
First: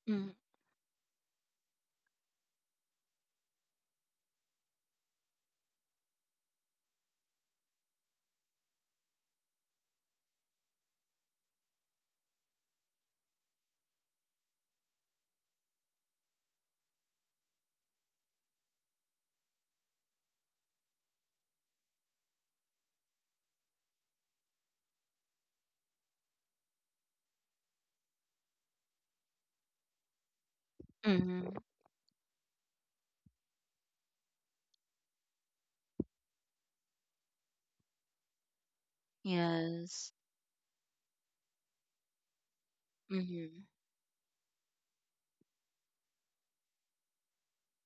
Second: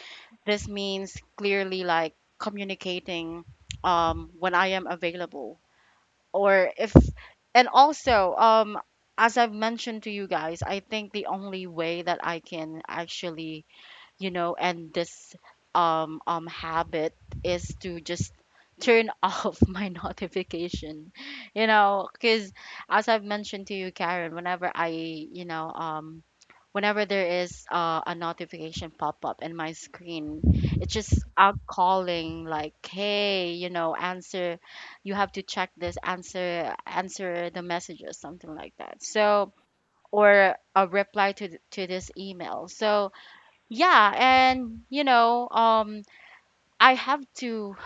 S1: This means clearly, like communicating when I am available, or if, and also as I've mentioned to you guys, I think the only way that I can actually, you know, and this habit is to just turn off my notification, you know, because as I've mentioned to you, Karen, whenever I, you know, whenever there is a notification pop up in my screen, it's just
S2: Mm-hmm.
S1: out calling, like, hey, you know, answer, you have to check this, answer, answer the messages, something like that, so,
S2: Yes.
S1: or a reply to th- to this email. So
S2: Mm-hmm.
S1: yeah, and you know, I have to.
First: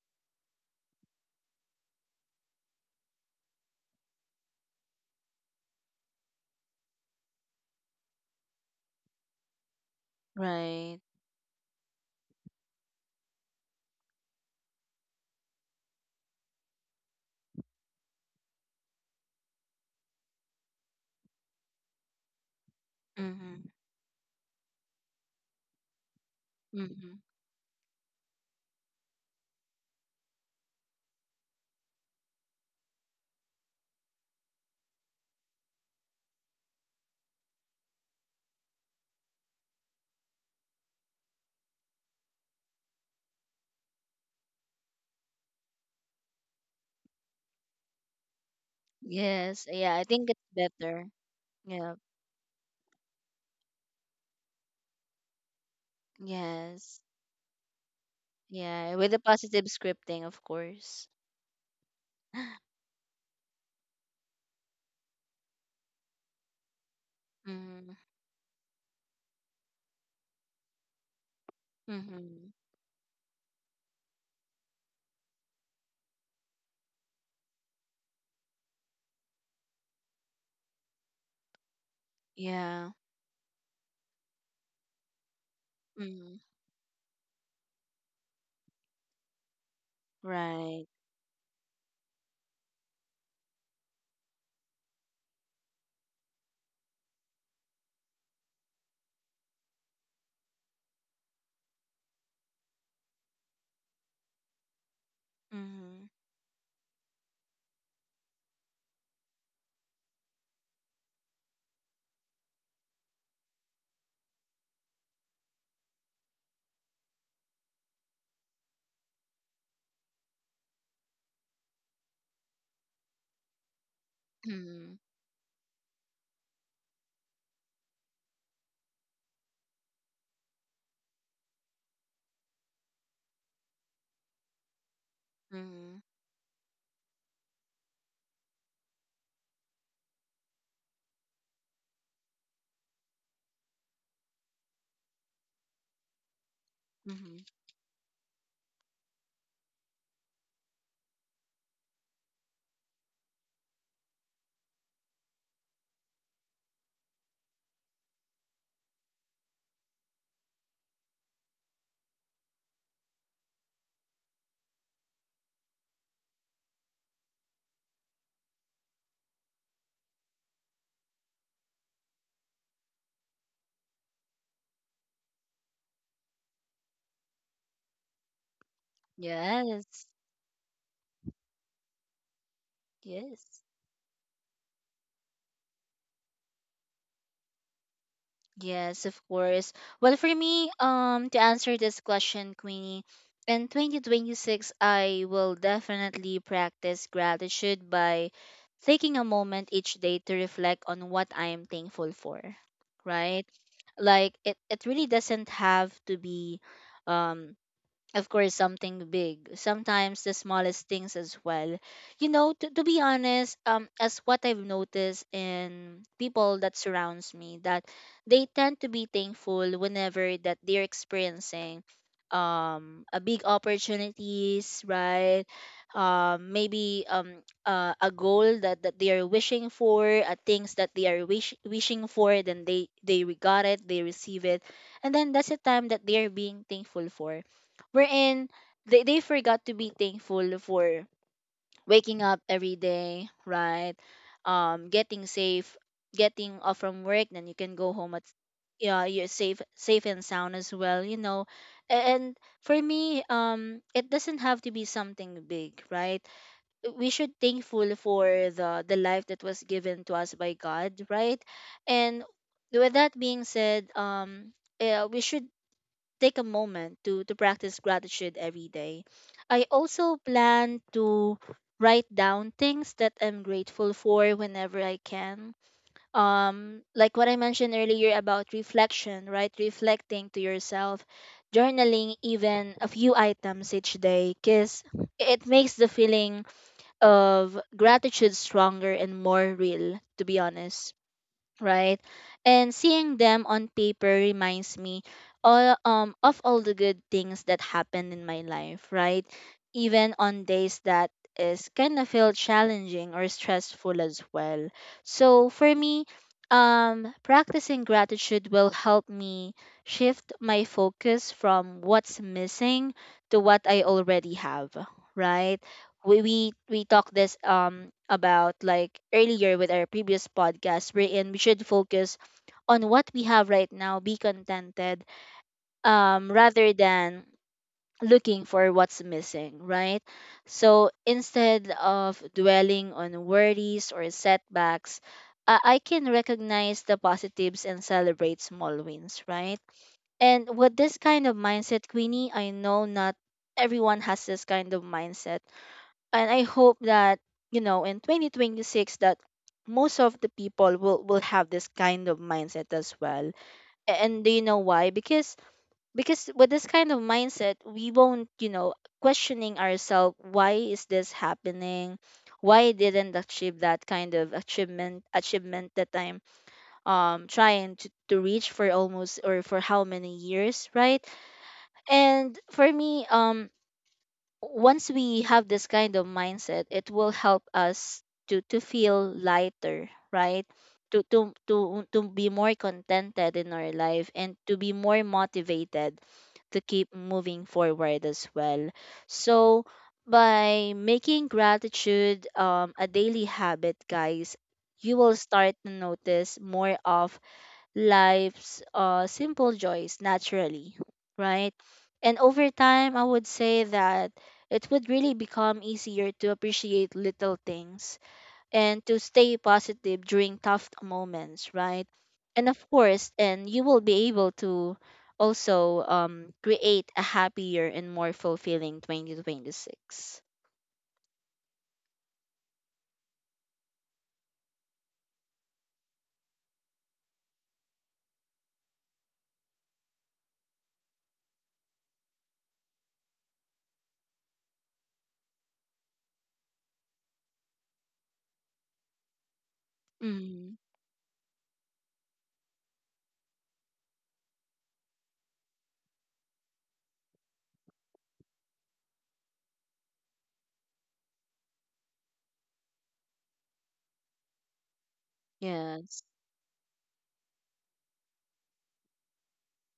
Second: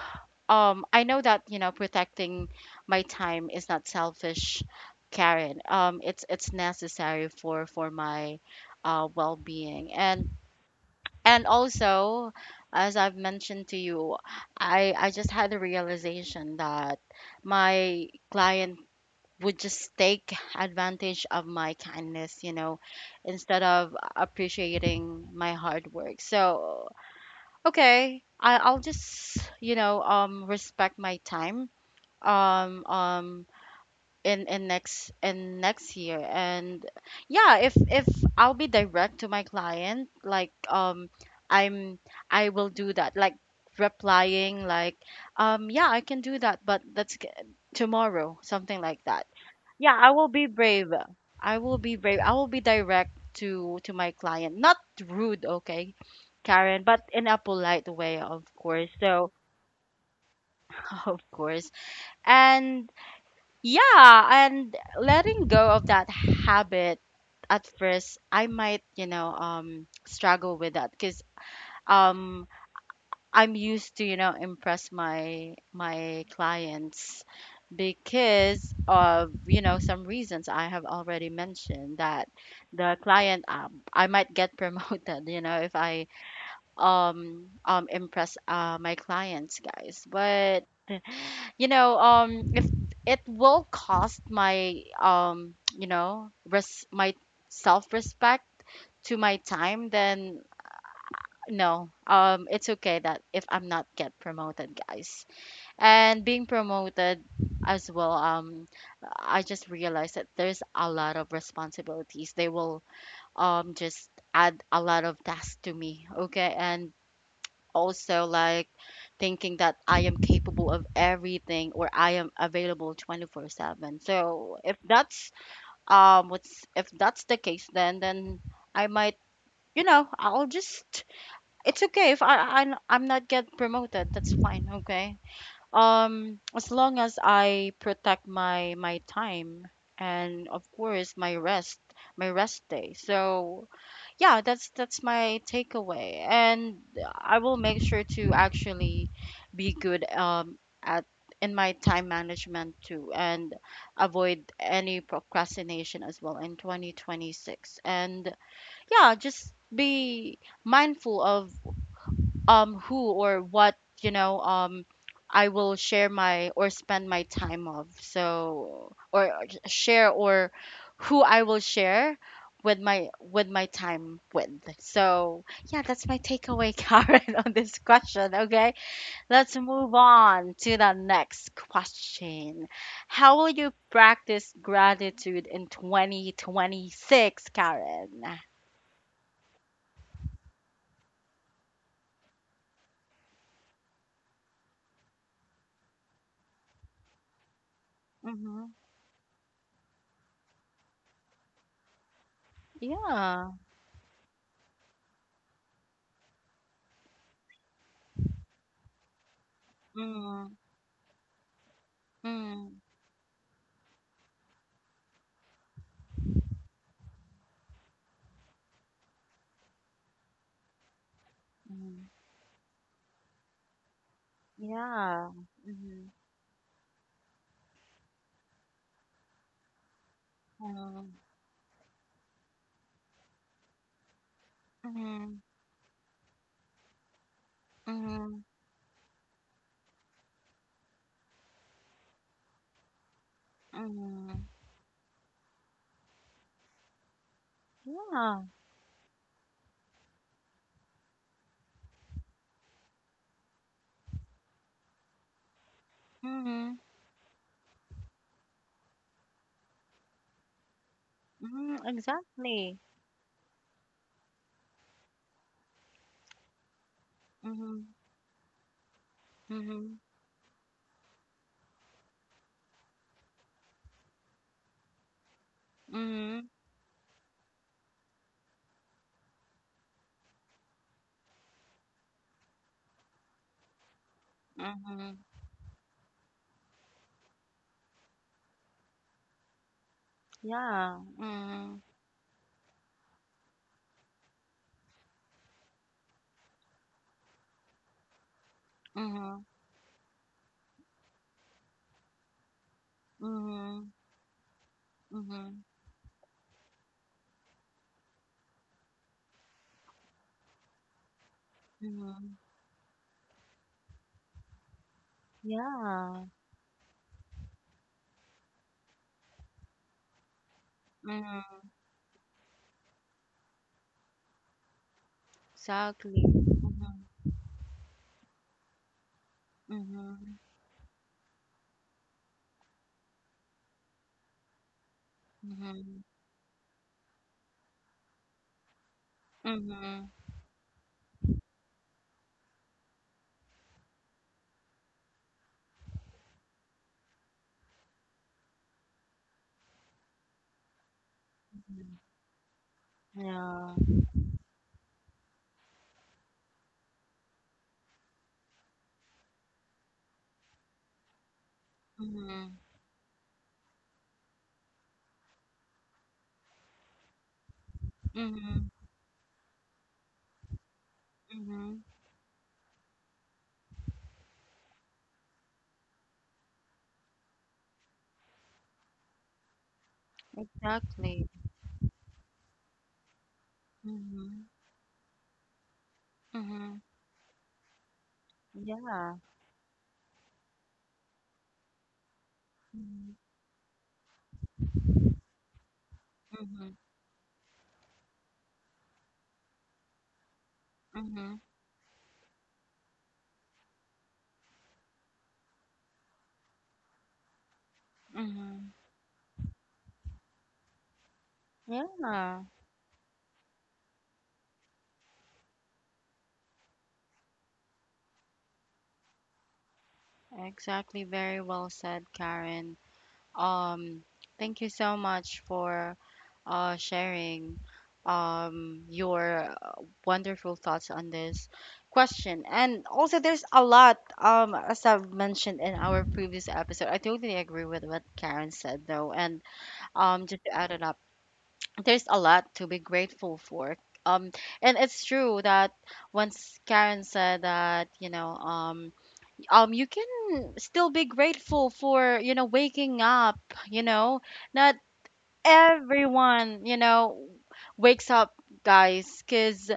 S1: I know that, you know, protecting my time is not selfish, Karen. It's necessary for my well-being. and
S2: Right.
S1: and also, as I've mentioned to you, I just had a realization that my client would just take advantage of my kindness, you know, instead
S2: Mm-hmm.
S1: of appreciating my hard work. So
S2: Mm-hmm.
S1: okay, I'll just, you know, respect my time um um in next year. And yeah, if I'll be direct to my client, like, i'm I will do that, like replying like, yeah, I can do that, but that's g- tomorrow, something like that.
S2: Yes. Yeah,
S1: Yeah,
S2: I
S1: I will
S2: think
S1: be
S2: it's
S1: brave.
S2: better.
S1: I will be
S2: Yeah.
S1: brave. I will be direct to my client. Not rude, okay, Karen, but
S2: Yes.
S1: in a polite way, of course.
S2: Yeah, with the
S1: So,
S2: positive scripting, of course.
S1: of course. And yeah, and letting go of that habit, at
S2: Mm-hmm.
S1: first, I might, you know, struggle with that, because um
S2: Mm-hmm.
S1: I'm used to, you know, impress my clients, because of, you know, some reasons I have already mentioned, that
S2: Yeah.
S1: the client, I might get promoted, you know, if I
S2: Mm-hmm.
S1: impress my clients, guys. But
S2: Right.
S1: you know, if it will cost my you know, res- my self-respect to my time, then no, it's okay that if I'm not get promoted, guys.
S2: Mm-hmm.
S1: And being promoted as well, I just realized that there's a lot of responsibilities. They will just add a lot of tasks to me, okay? And also like thinking that I am capable of everything, or I am available 24/7. So if
S2: Mm-hmm.
S1: that's what's if that's the case, then I might, I'll just it's okay if I'm not get promoted. That's fine. Okay. As long as I protect my time and of course my rest day. So yeah, that's my takeaway, and
S2: Mm-hmm.
S1: I will make sure to actually be good at in my time management too, and avoid any procrastination as well in 2026. And yeah, just be mindful of who or what you know um I will share my or spend my time of so or share or who I will share with my time with. So yeah, that's my takeaway, Karen, on this question. Okay, let's move
S2: Yes.
S1: on to the next question. How will
S2: Yes.
S1: you practice gratitude in 2026, Karen?
S2: Yes, of course. Well, for me, to answer this question, Queenie, in 2026, I will definitely practice gratitude by
S1: Mm-hmm.
S2: taking a moment each day to reflect on what I am thankful for, right?
S1: Yeah.
S2: Like it really doesn't have to be, um of course, something big. Sometimes the smallest things as well,
S1: Mm-hmm.
S2: to be honest. Um, as what I've noticed in people that surrounds me, that they tend to be thankful whenever that they're experiencing a big opportunities,
S1: Yeah.
S2: right?
S1: Mhm.
S2: Maybe A goal that, that they are wishing for, things that
S1: Mhm.
S2: they are wishing for, then they got it, they receive it, and then
S1: Mhm.
S2: that's the time that they are being thankful for,
S1: Mhm.
S2: wherein they forgot to be thankful for waking up every day, right?
S1: Mhm.
S2: Getting safe, getting off from work, then you can go home at,
S1: Yeah.
S2: yeah, you're safe, safe and sound as well, you know. And for me, it doesn't have to be something big, right?
S1: Mhm.
S2: We should thankful for the life that was given to us by God, right?
S1: Mhm.
S2: And
S1: Exactly.
S2: with that being said, yeah, we should take a moment to practice
S1: Mhm.
S2: gratitude every day. I
S1: Mhm.
S2: also plan to write down things that I'm grateful for whenever I can.
S1: Mhm.
S2: Like what I mentioned earlier about reflection, right? Reflecting to yourself, journaling even a few items each day, because
S1: Mhm.
S2: it makes the feeling of gratitude stronger and more real, to be honest,
S1: Yeah. Mhm.
S2: right? And seeing them on paper reminds me all of all the good things that happened in my life, right?
S1: Mhm.
S2: Even on days that is kind of feel challenging or
S1: Mhm.
S2: stressful as well. So
S1: Mhm.
S2: for me, practicing gratitude will help me shift my focus from what's
S1: Mhm.
S2: missing to what I already have, right? we
S1: Yeah.
S2: we we talked this about like earlier with our previous podcast wherein we should
S1: Mhm.
S2: focus on what we have right now, be contented,
S1: Exactly.
S2: rather
S1: Mhm.
S2: than looking for what's missing, right?
S1: Mhm.
S2: So instead of dwelling on worries or setbacks, I can
S1: Mhm.
S2: recognize the positives and celebrate small wins, right?
S1: Mhm.
S2: And with this kind of mindset, Queenie, I know not everyone has this kind of mindset, and I hope that in 2026, that most of the people will have this
S1: Mhm.
S2: kind of mindset as well.
S1: Yeah.
S2: And do you know why? Because with this kind of mindset, we won't, questioning ourselves why is this happening,
S1: Mhm.
S2: why I didn't achieve that kind of achievement that I'm trying to reach
S1: Mhm.
S2: for almost or for how many years, right?
S1: Mhm.
S2: And for me, once we have this kind of mindset, it will help us to feel lighter, right, to
S1: Exactly.
S2: to be more contented in our life and
S1: Mhm.
S2: to be more motivated to
S1: Mhm.
S2: keep moving forward as well.
S1: Yeah.
S2: So by making gratitude a daily habit, guys, you will start to notice more
S1: Mhm,
S2: of life's simple joys naturally,
S1: mhm,
S2: right? And over time, I would say that it would really become easier to appreciate little things
S1: mhm.
S2: and to stay positive during tough moments, right?
S1: Yeah,
S2: And of course, and you will be able to also create a happier and more fulfilling 2026.
S1: exactly. Very well said, Karen. Um, Thank you so much for sharing your wonderful thoughts on this question. And also there's a lot as I've mentioned in our previous episode. I totally agree with what Karen said though. And just to
S2: Mm,
S1: add it up, there's a lot to be grateful for. Um, and it's true that once Karen said that, you can still be grateful for, waking up, you know, not
S2: yes.
S1: everyone, wakes up, guys, because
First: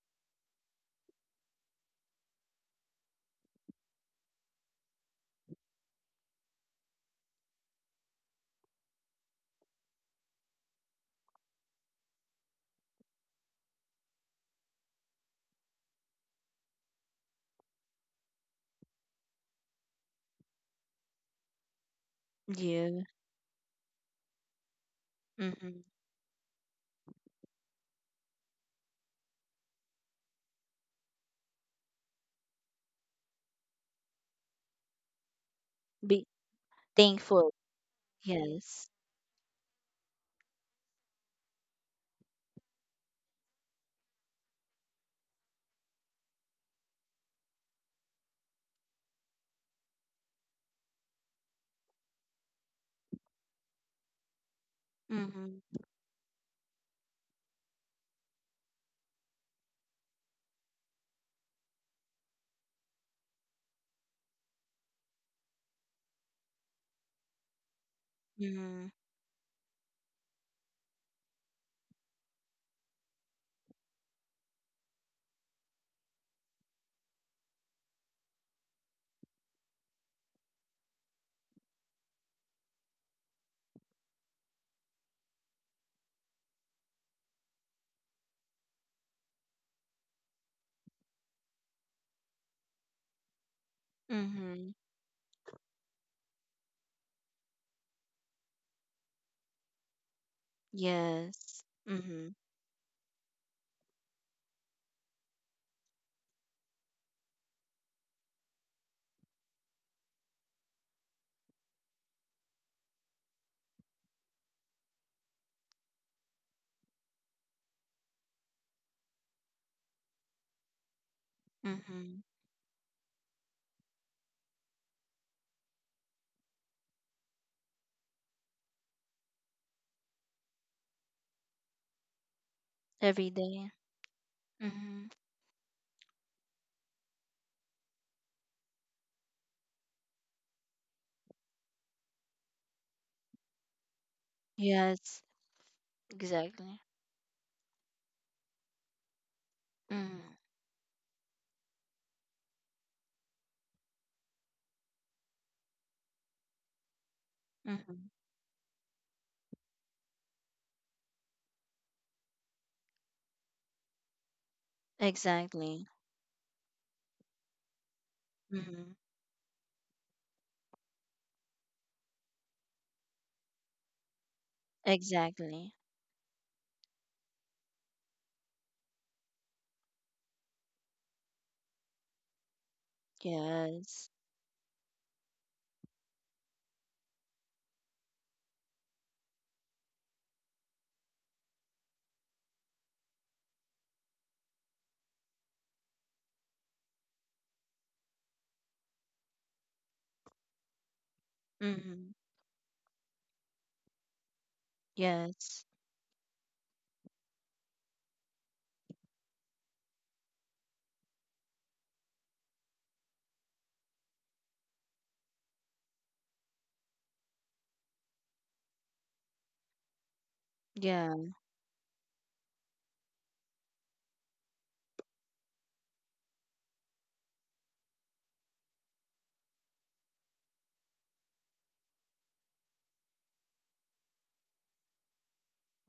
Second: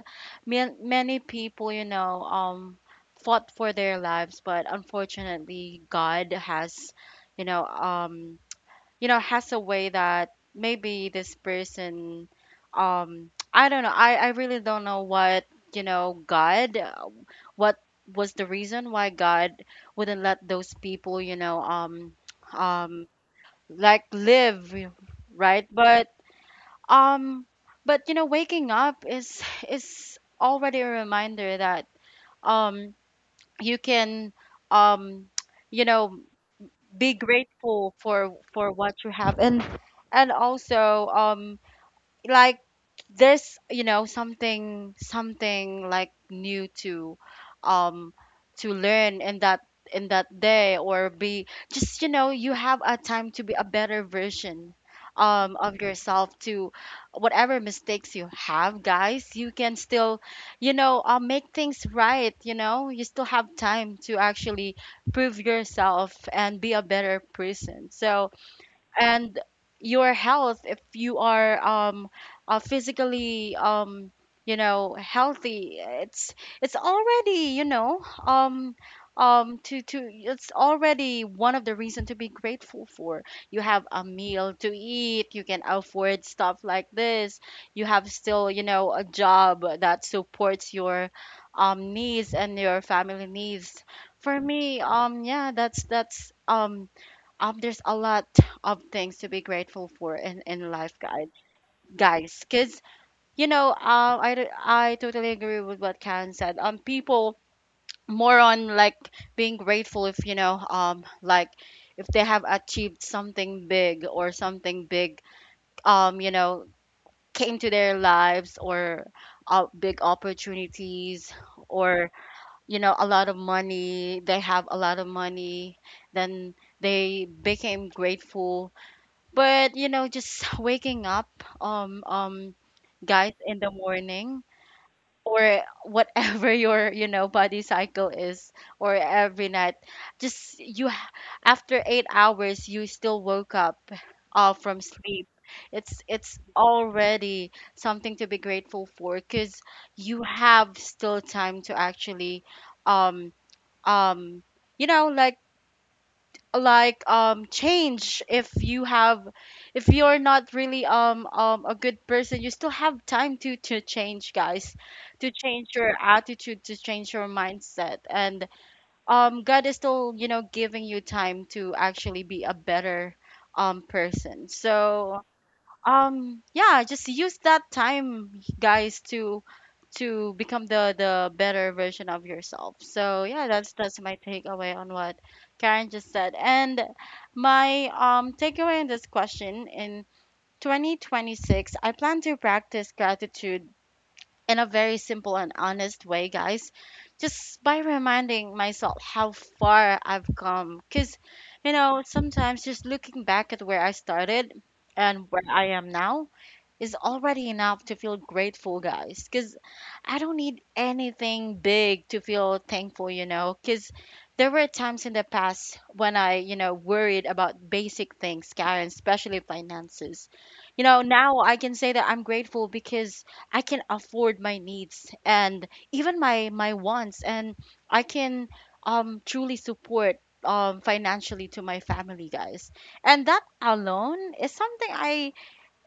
S1: man- many people, fought for their lives, but unfortunately, God has, you know, um, you know has a way that maybe this person I don't know, I really don't know what God what was the reason why God wouldn't let those people, you know
S2: Yeah.
S1: um like, live right,
S2: Mm-hmm.
S1: um but you know waking up is already a reminder that um you can um you know
S2: Be
S1: be
S2: thankful.
S1: grateful for
S2: Yes.
S1: what you have, and also like there's, you know, something like new um to learn in that day, or be just you know you have a time to be a better version
S2: Mm-hmm.
S1: of yourself. To whatever mistakes you have, guys, you can still you know make things right, you know, you still have time to actually prove yourself and be a better person. So and your health, if you are um physically you know healthy, it's already you know to it's already one of the reason to be grateful for. You have a meal to eat, you can afford stuff like this, you have still you know a job that supports your needs and your family needs. For
S2: Mm-hmm.
S1: me yeah that's that's there's a lot of things to be grateful for in life, guys,
S2: Yes. Mm-hmm.
S1: because you know I totally agree with what Karen said. People more on like being grateful if you know like if they have achieved something big, or something big you know came to their lives, or big opportunities, or
S2: Mm-hmm.
S1: you know a lot of money, they have a lot of money, then they became grateful. But you know, just waking up, um, um,
S2: Every
S1: guys, in
S2: day.
S1: the morning,
S2: Mm-hmm.
S1: or whatever your you know body cycle is, or every night, just after 8 hours, you still woke up, from
S2: Yes.
S1: sleep. It's
S2: Exactly.
S1: already something to be grateful for, because you
S2: Mm-hmm.
S1: have still time to actually, um, um, you know, like
S2: Mm-hmm.
S1: change, if you have if you're not really a good person, you still have time to change, guys, to change
S2: Exactly.
S1: your attitude, to change your mindset, and
S2: Mm-hmm.
S1: God is still you know giving you time to actually be a better person. So
S2: Exactly.
S1: yeah, just use that time, guys, to become the better version of yourself. So yeah that's
S2: Yes.
S1: my takeaway on what Karen just said. And my takeaway in this question: in 2026 I plan to practice gratitude in a very simple and honest way, guys, just by reminding myself how far I've come, because you know
S2: Mm-hmm.
S1: sometimes just looking back at where I started and where
S2: Yes.
S1: I am now is already enough to feel grateful, guys. Because I don't need anything big to feel thankful, you know. Because there were times in the past when you know, worried about basic things, Karen, especially finances. You know,
S2: Yeah.
S1: now I can say that I'm grateful because I can afford my needs and even my wants, and I can truly support financially to my family, guys. And that alone is something I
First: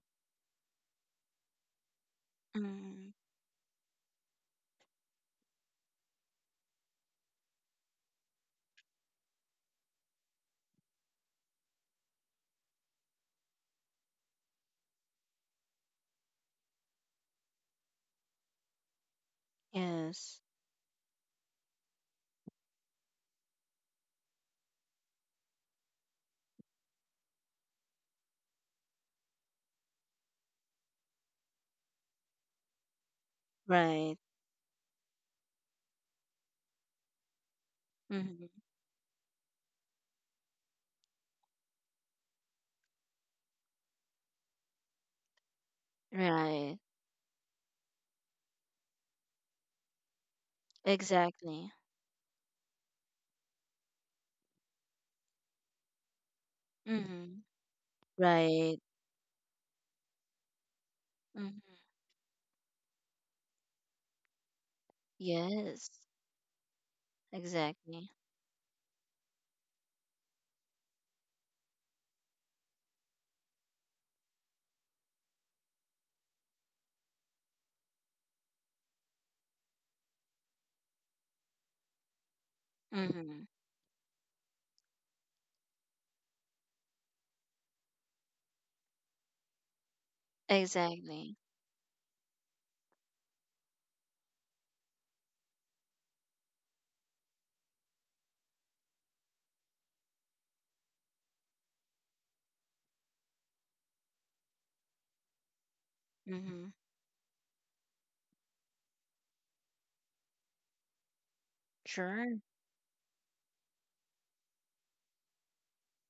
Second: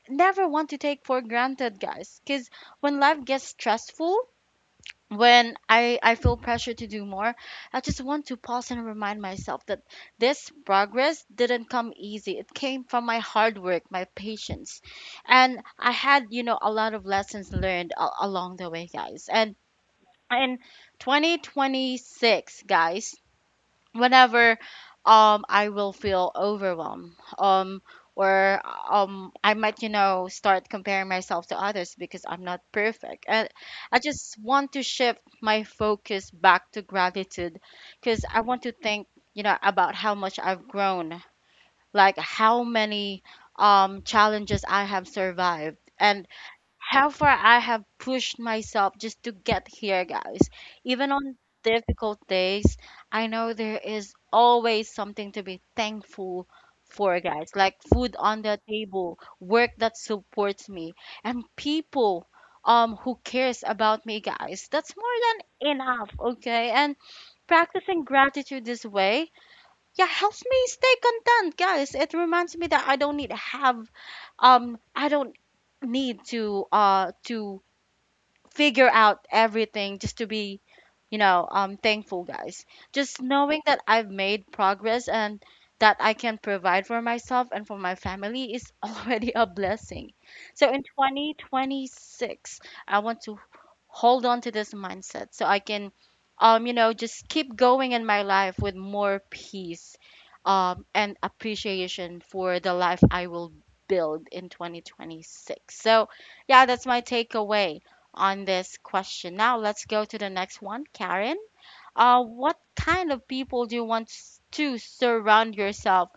S1: never want to take for granted, guys. Because when
S2: Mm-hmm.
S1: life gets stressful, when I feel pressure to do more, I just want to pause and remind myself that this progress didn't come easy. It came from my hard work, my patience. And I had, you know, a lot of lessons learned along the way, guys. And
S2: Yes.
S1: in 2026, guys, whenever I will feel overwhelmed um or I might you know start comparing myself to others because I'm not perfect. And I
S2: Right.
S1: just want to shift my focus back to gratitude because I
S2: Mm-hmm.
S1: want to think you know about how much I've grown, like how many challenges I have survived and
S2: Right.
S1: how far I have pushed myself just to get here, guys. Even on
S2: Exactly.
S1: difficult days, I know there is always something to be thankful for,
S2: Mm-hmm.
S1: guys, like food on the
S2: Right.
S1: table, work that supports me, and
S2: Mm-hmm.
S1: people who cares about me, guys. That's more than
S2: Yes.
S1: enough, okay? And practicing
S2: Exactly.
S1: gratitude this way, yeah, helps me stay content, guys. It reminds me that I don't need to have I don't need to figure out everything just to be you know thankful, guys. Just
S2: Mm-hmm.
S1: knowing that I've made progress and that I can provide for myself and for my family is already a blessing. So in
S2: Exactly.
S1: 2026 I want to hold on to this mindset so I can you know just keep going in my life with more peace and appreciation for the life I will build in 2026. So yeah,
S2: Mm-hmm.
S1: that's my takeaway on this question. Now let's go to the next one, Karen.
S2: Sure.
S1: What kind of people do you want to surround yourself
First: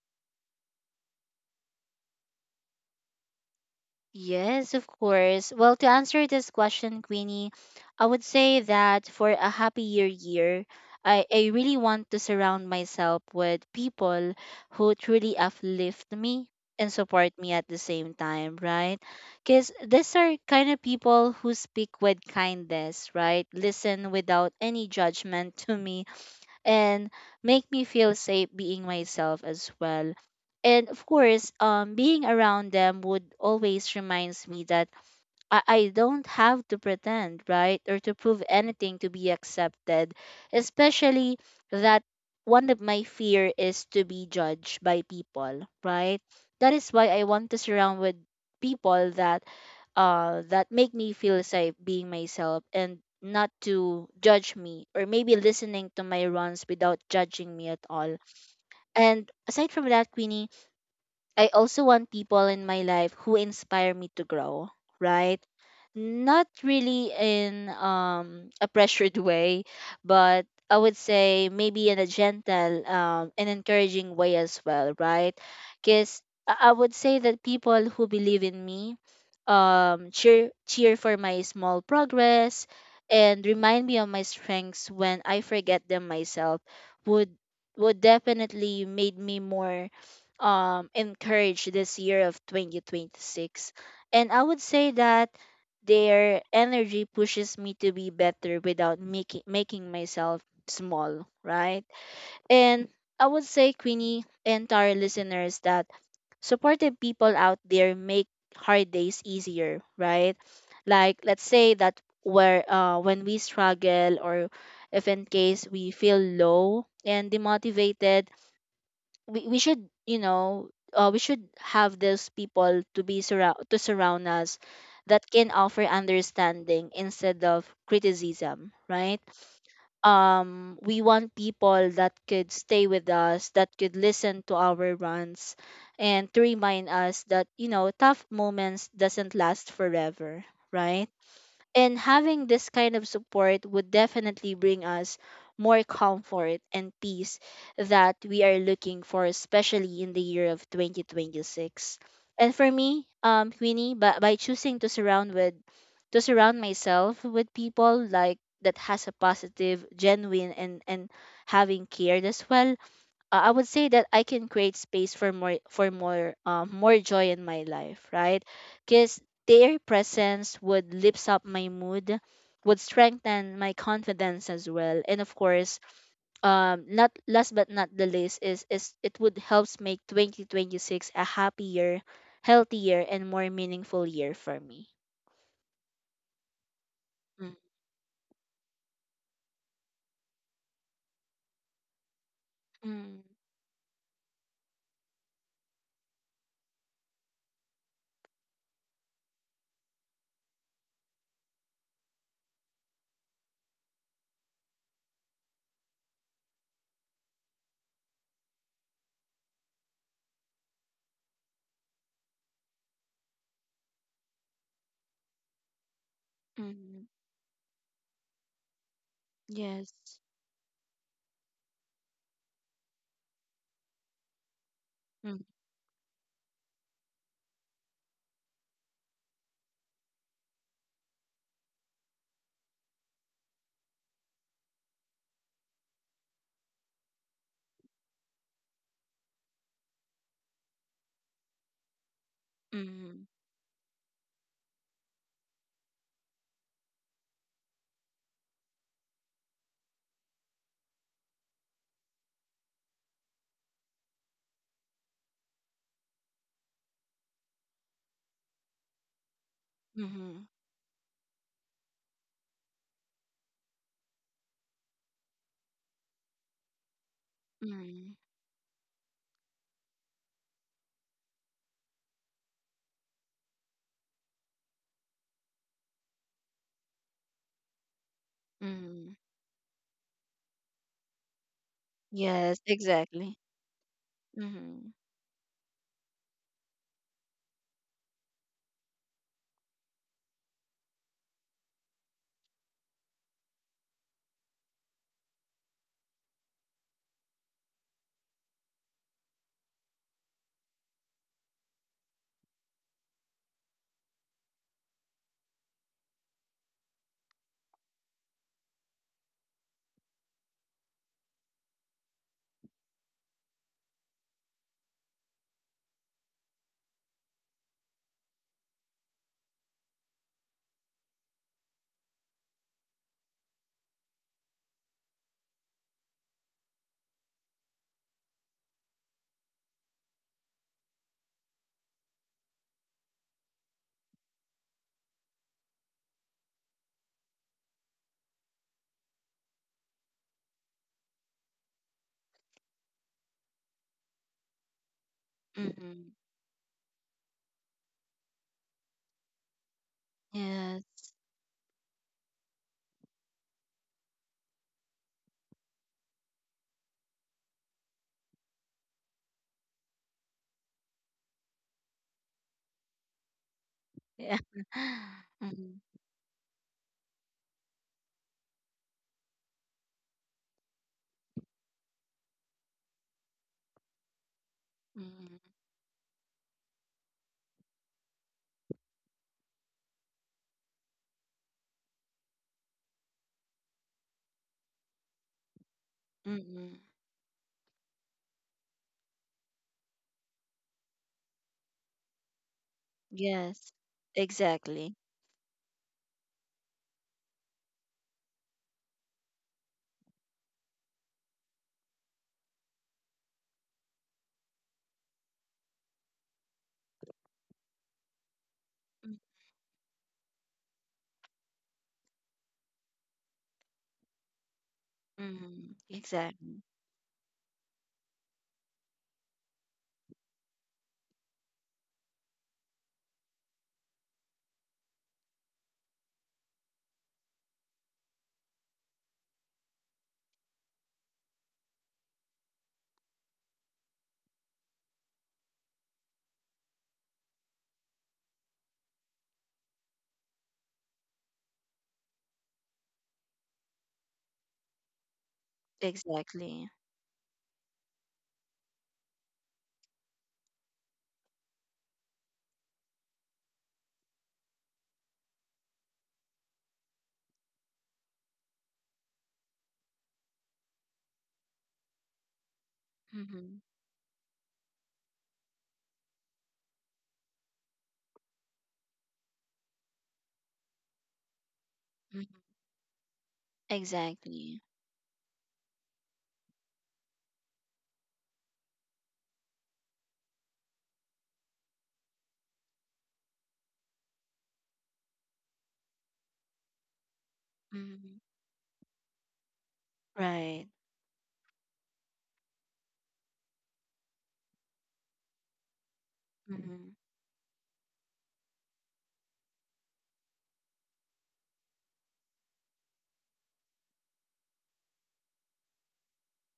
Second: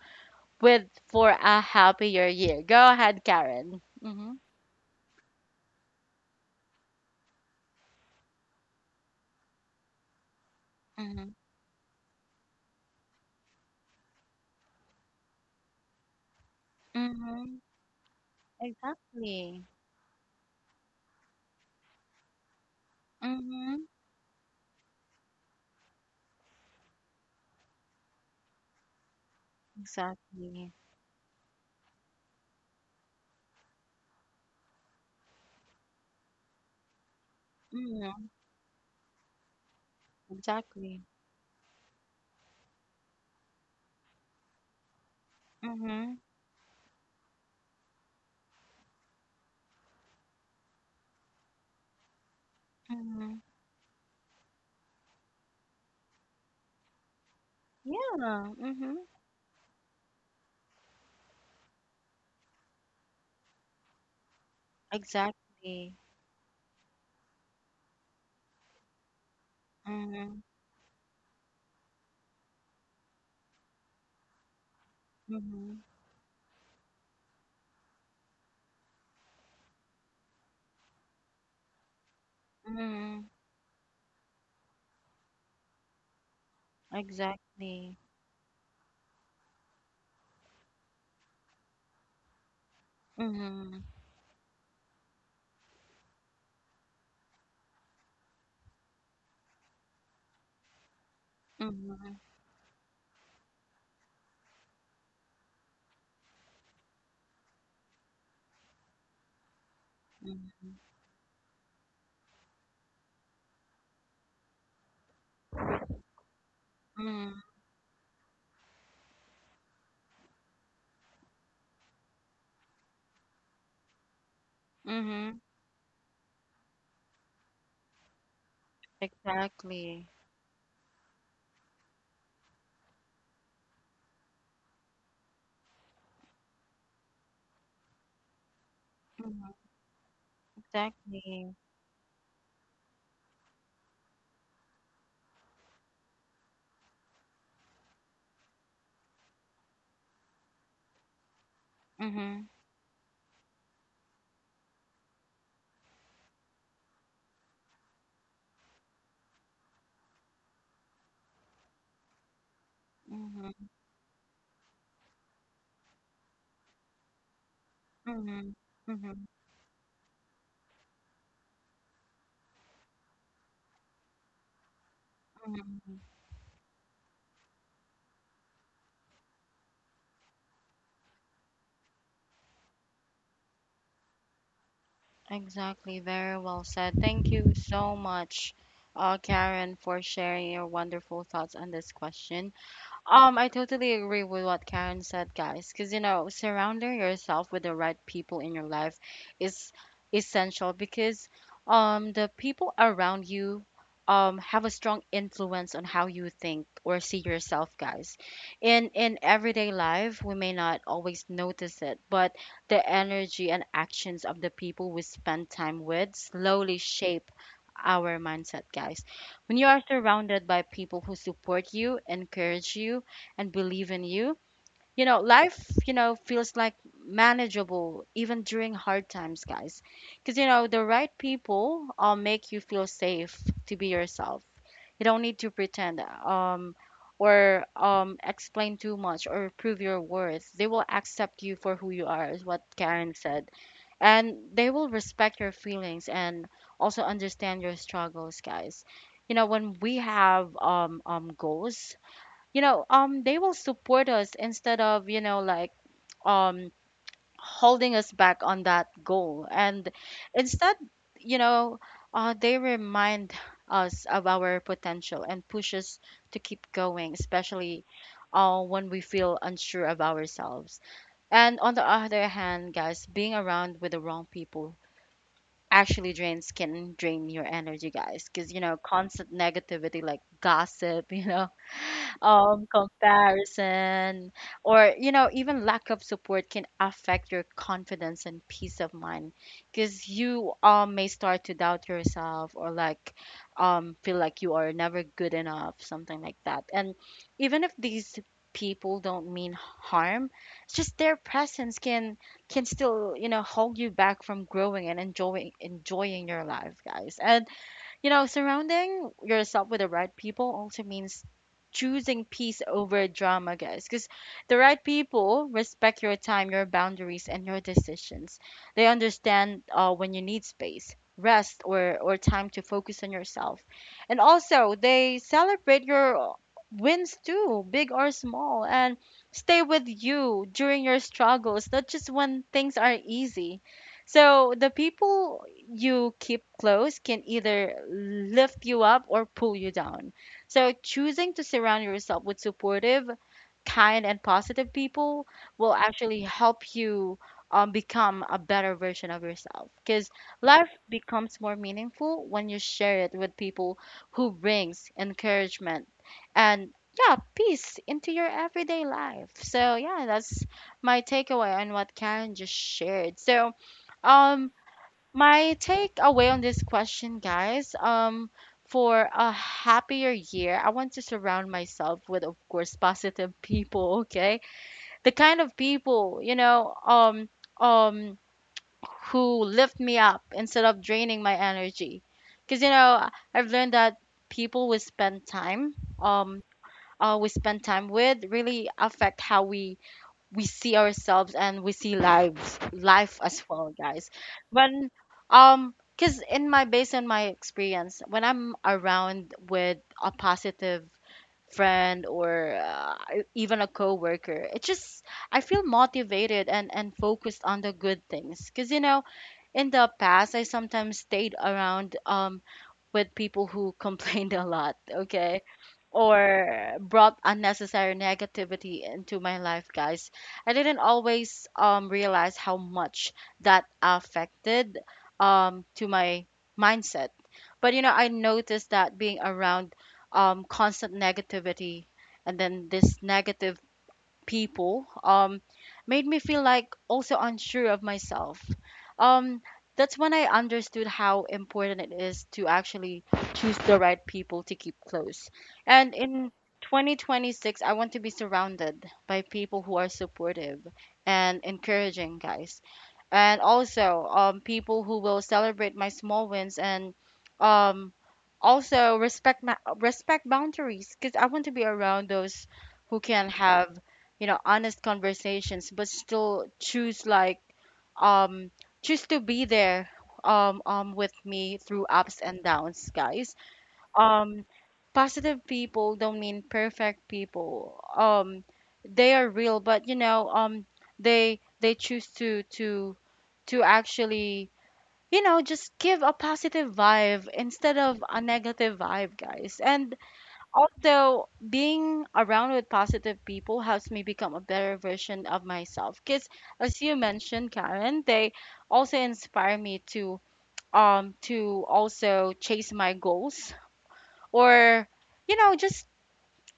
S1: with for a happier year? Go ahead, Karen. Mm-hmm.
S2: Yes, of course. Well, to answer this question, Queenie, I would say that for a happier year, I,
S1: Mm-hmm.
S2: I really want to surround myself with people who truly uplift me and support me
S1: Mm-hmm.
S2: at the same time, right?
S1: Exactly.
S2: Because these are kind of people who speak with kindness, right?
S1: Mm-hmm.
S2: Listen without any judgment to me and make me feel safe being myself as well.
S1: Exactly.
S2: And of course, being around them would always reminds me that I don't have to pretend, right? Or to
S1: Mm-hmm.
S2: prove anything to be accepted.
S1: Exactly.
S2: Especially that one of my fear is to be judged by people,
S1: Mm-hmm.
S2: right? That is why I want to surround with people that that make me feel safe being myself and
S1: Mm-hmm.
S2: not to judge me or maybe listening to my runs without judging me at
S1: Yeah.
S2: all.
S1: Mm-hmm.
S2: And aside from that, Queenie, I also want people in my life who inspire me to grow, right?
S1: Exactly.
S2: Not really in a pressured way,
S1: Mm-hmm.
S2: but I would say maybe in a gentle and encouraging way as well, right?
S1: Mm-hmm.
S2: Because I would say that people who believe in me, um, cheer for my small progress
S1: Mm-hmm.
S2: and remind me of my strengths when I forget them myself, would
S1: Exactly.
S2: would definitely made me more encourage this year of 2026.
S1: Mm-hmm.
S2: And I would say that their energy pushes me to be better without making myself small, right?
S1: Mm-hmm.
S2: And I would say, Queenie, and to our listeners, that supportive people out there make hard days easier, right?
S1: Mm-hmm.
S2: Like let's say that where, when we struggle or if in case we feel low and demotivated, we should, we should have those people to be surround to surround us that
S1: Mhm.
S2: can offer understanding instead of criticism, right?
S1: Exactly.
S2: Um, we want people that could stay with us, that could listen to our runs and to remind us that, you know, tough moments doesn't
S1: Mhm.
S2: last forever, right?
S1: Exactly.
S2: And having this kind of support would definitely bring us more comfort and peace that we are looking for, especially in the year of 2026.
S1: Mhm.
S2: And for me, Queenie, by choosing to surround with to surround myself with people like that has a positive, genuine, and having cared as well, I would
S1: Mhm.
S2: say that I can create space for more, for more, more joy in my life, right?
S1: Mhm.
S2: Because
S1: Mhm.
S2: their presence would lift up my mood, would strengthen my confidence as well, and of course,
S1: Mhm.
S2: not last but not the least is, it would helps make 2026 a happier, healthier, and more meaningful year for me.
S1: Exactly. Very well said. Thank you
S2: Mm,
S1: so much, Karen, for sharing your wonderful thoughts on this question.
S2: mm,
S1: I totally agree with what Karen said, guys, because you know, surrounding yourself with the right people in your life is essential, because the people around you have a strong influence on how you think or see yourself, guys. In everyday life, we may not always notice it, but the energy and actions of the people we spend time with slowly
S2: mm,
S1: shape our mindset, guys. When you are
S2: yes.
S1: surrounded by people who support you, encourage you, and believe in you, you know,
S2: Mm,
S1: life, you know, feels like manageable even during hard times, guys. Because, you know, the right people make you feel safe to be yourself. You don't need to pretend or explain too much or prove your worth. They will accept you for who you are, is what Karen
S2: mm,
S1: said, and they will respect your feelings and also understand your struggles, guys. You know when we have goals, you know they will support us instead of you know like um holding us back on that goal. And
S2: mm,
S1: instead you know they remind us of our potential and push us to keep going, especially
S2: mm,
S1: when we feel unsure of ourselves. And on the other hand, guys, being around with the wrong people actually drains can drain your energy, guys, because you know
S2: mm.
S1: constant negativity, like gossip, you know
S2: Yes, exactly.
S1: comparison,
S2: Mm-hmm.
S1: or you know even lack of support, can affect your confidence and peace of mind, because you may start to doubt yourself, or like feel like you are never good enough, something like that. And even if these people don't mean harm, it's just their presence can still you know hold you back from growing and enjoying your life, guys. And you know, surrounding yourself with the right people also means choosing peace over drama, guys, because the right people respect your time, your boundaries, and your decisions. They understand when you need space, rest, or time to focus on yourself. And also, they celebrate your wins too, big or small, and stay with you during your struggles, not just when things are easy. So the people you keep close can either lift you up or pull you down. So choosing to surround yourself with supportive, kind, and positive people will
S2: Mm-hmm.
S1: actually help you become a better version of yourself. Because life
S2: Yes.
S1: becomes more meaningful when you share it with people who brings encouragement and yeah, peace into your everyday life. So yeah, that's my takeaway on what Karen just shared. So
S2: Yeah.
S1: um, my
S2: Mm-hmm.
S1: takeaway on this question, guys, for a happier year, I want to surround myself with, of course, positive people, okay? The
S2: Mm-hmm.
S1: kind of people, you know, um, who lift me up instead of draining my energy. Because, you know, I've learned that people we spend um,
S2: Mm-hmm.
S1: we spend time with really affect how we see ourselves and we see lives life as well,
S2: Yes.
S1: guys, when
S2: Exactly.
S1: because in my based on my experience when I'm around with a positive friend or even a coworker, it just I feel motivated and focused on the good things, because you know, in the past I sometimes stayed around with people who complained a lot, okay?
S2: Mm-hmm. Exactly.
S1: Or brought unnecessary negativity into my life, guys. I didn't always realize how much that affected to my mindset. But you know, I noticed that being around constant negativity and then this negative people made me feel like also unsure of myself. Um, that's when I understood how important it is to actually choose the right people to keep close. And in
S2: Exactly.
S1: 2026, I want to be surrounded by people who are supportive and encouraging, guys, and also people who will celebrate my small wins and um, also respect my respect boundaries, because I want to be around those who can
S2: Mm-hmm.
S1: have you know honest conversations but still choose um choose to be there with me through ups and
S2: Mm-hmm.
S1: downs, guys. um
S2: Exactly.
S1: Positive people don't mean perfect people. They are real, but you know, they choose to actually, you know, just give a positive vibe instead of
S2: Mm-hmm.
S1: a negative vibe, guys. And
S2: Right.
S1: also, being around with positive people helps me become a better version of myself, because as
S2: Mm-hmm.
S1: you mentioned, Karen, they also inspire me to also chase my goals or you know just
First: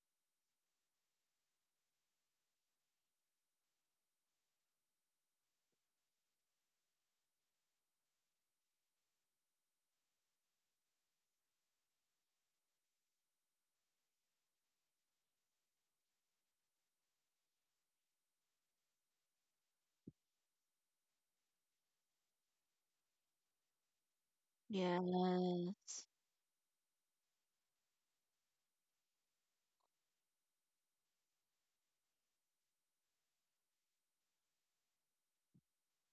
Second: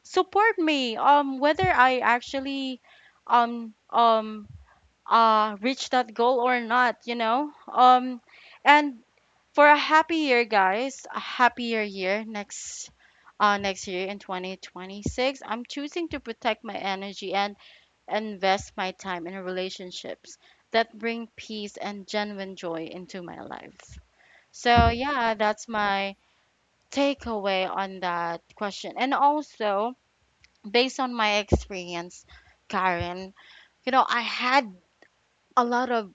S1: support me, whether I actually um um reach that goal or not, you know. And for a happy year, guys, a happier year next next year in 2026, I'm choosing to protect my energy and invest my time in relationships that bring peace and genuine joy into my life. So yeah, that's
S2: Yes.
S1: my takeaway on that question. And also, based on my experience, Karen, you know, I had a lot of,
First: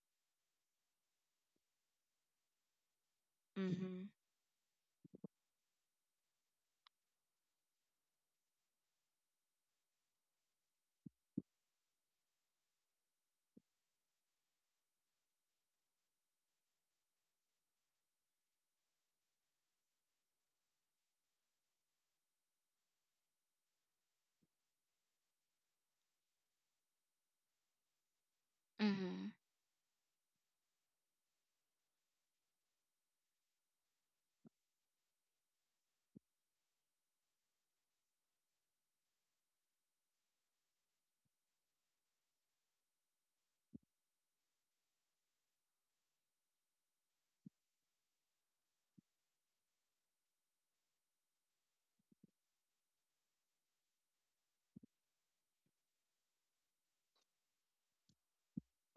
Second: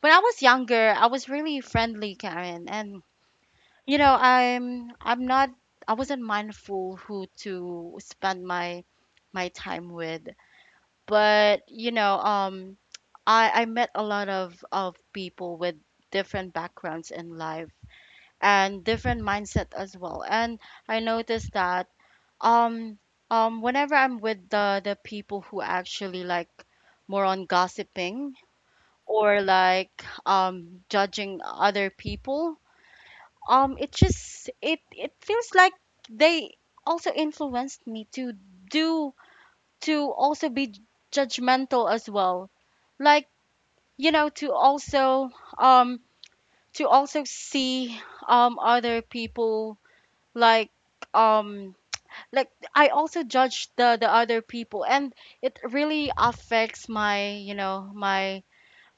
S1: when I was younger, I was really friendly, Karen, and you
S2: Mm-hmm.
S1: know, I wasn't mindful who to spend my time with. But, you know, I met a lot of people with different backgrounds in life and different mindset as well. And I noticed that Um, whenever I'm with the people who actually like more on gossiping
S2: Mm-hmm.
S1: or like judging other people, it just it feels like they also influenced me to do to also be judgmental as well. Like, you know, um to also see other people like um like I also judge the other people, and it really affects my, you know, my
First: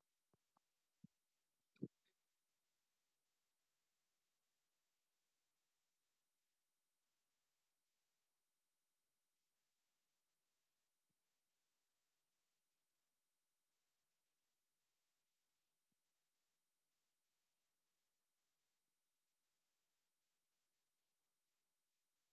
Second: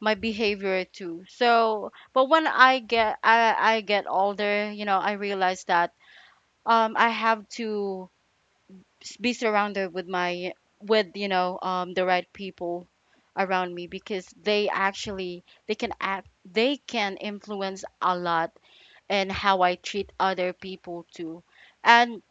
S1: my behavior too. So but when I get older, you know, I realize that I have to be surrounded with my, with, you know, the right people around me, because they actually they can influence a lot in how I treat other people too. And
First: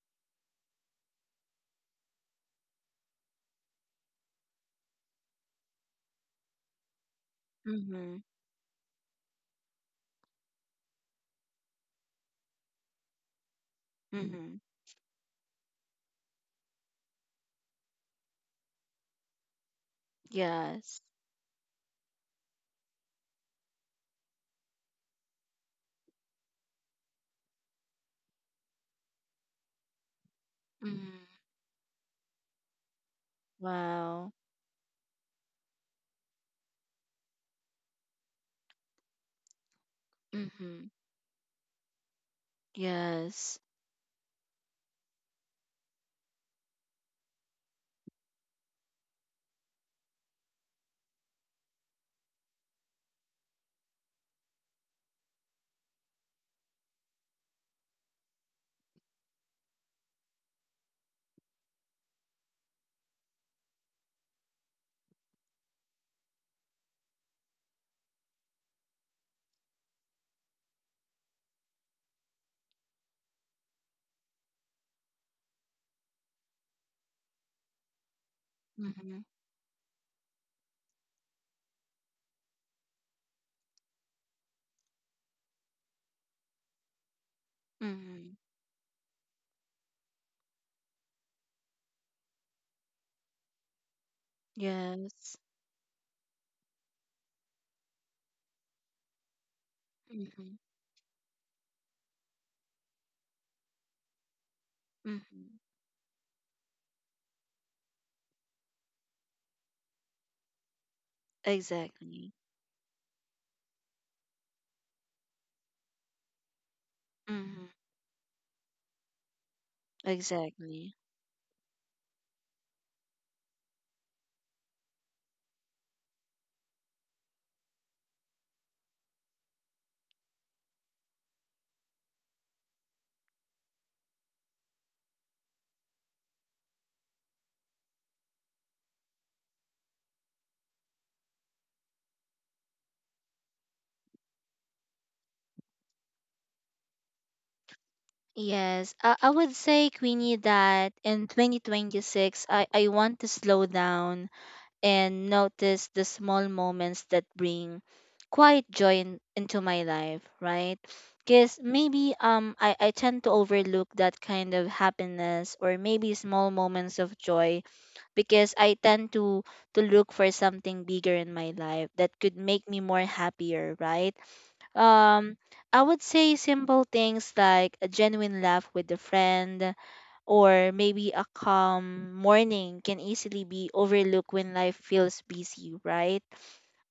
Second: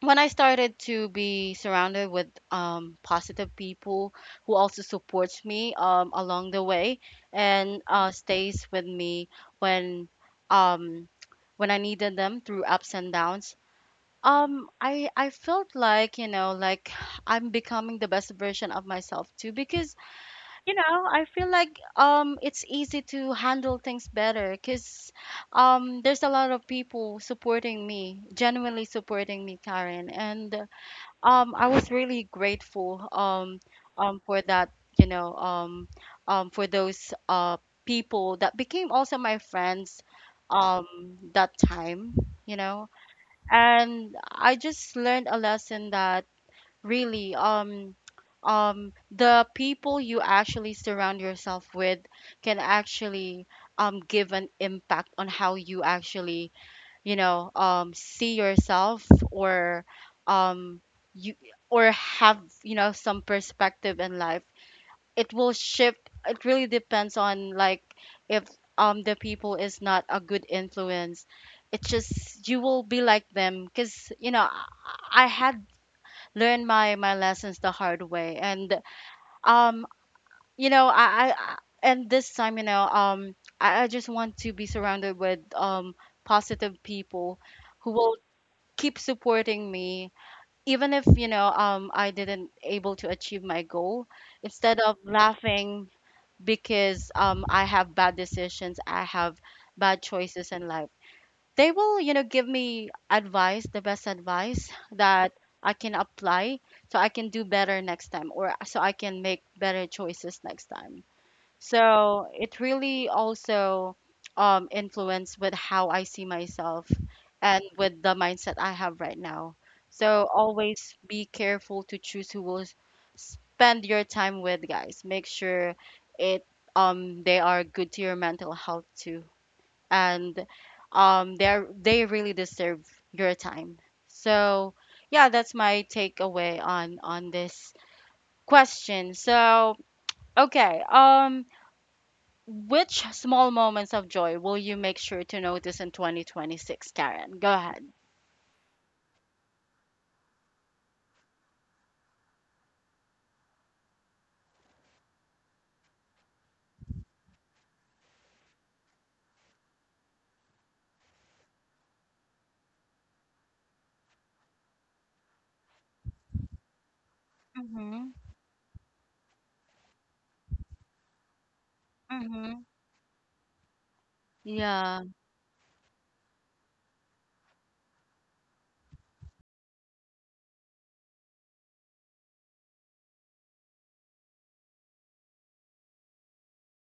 S1: when I started to be surrounded with positive people who also supports me along the way and
S2: Mm-hmm.
S1: stays with me when um, when I needed them through ups and downs.
S2: Mm-hmm.
S1: I felt like, you know, like I'm becoming the best version of myself too, because you know
S2: Yes.
S1: I feel like it's easy to handle things better because there's a lot of people supporting me, genuinely supporting me, Karen. And
S2: Mm-hmm.
S1: I was really grateful
S2: Wow.
S1: for that, you know, for those people that became also my friends um,
S2: Mm-hmm.
S1: that time, you know.
S2: Yes.
S1: And I just learned a lesson that really the people you actually surround yourself with can actually give an impact on how you actually you know see yourself or um you or have you know some perspective in life. It will shift. It really depends on like, if the people is not a good influence, it just you will be like them, because you know I had learned my lessons the hard way. And
S2: Mm-hmm.
S1: um you know and this time, you know, I just want to be surrounded with positive people who will
S2: Mm-hmm.
S1: keep supporting me even if you know I didn't able to achieve my goal, instead of
S2: Yes.
S1: laughing because I have bad decisions, I have bad choices
S2: Mm-hmm.
S1: in life. They will, you know, give me advice, the best advice that
S2: Mm-hmm.
S1: I can apply, so I can do better next time, or so I can make better choices next time. So
S2: Exactly.
S1: it really also influenced with how I see myself and
S2: Mm-hmm.
S1: with the mindset I have right now. So always
S2: Exactly.
S1: be careful to choose who will spend your time with, guys. Make sure it they are good to your mental health too, and they are, they really deserve your time. So yeah, that's my takeaway on this question. So okay, which small moments of joy will you make sure to notice in 2026, Karen? Go ahead.
S2: Yes, I would say, Queenie, that in 2026, I want to slow down and notice the small moments that bring quiet joy into my life, right? Because maybe I tend to overlook that kind of happiness or maybe small moments of joy
S1: Mm-hmm.
S2: because I tend to look for something bigger in my life that could
S1: Mm-hmm.
S2: make me more happier, right?
S1: Yeah.
S2: Um, I would say simple things like a genuine laugh with a friend or maybe a calm morning can easily be overlooked when life feels busy, right?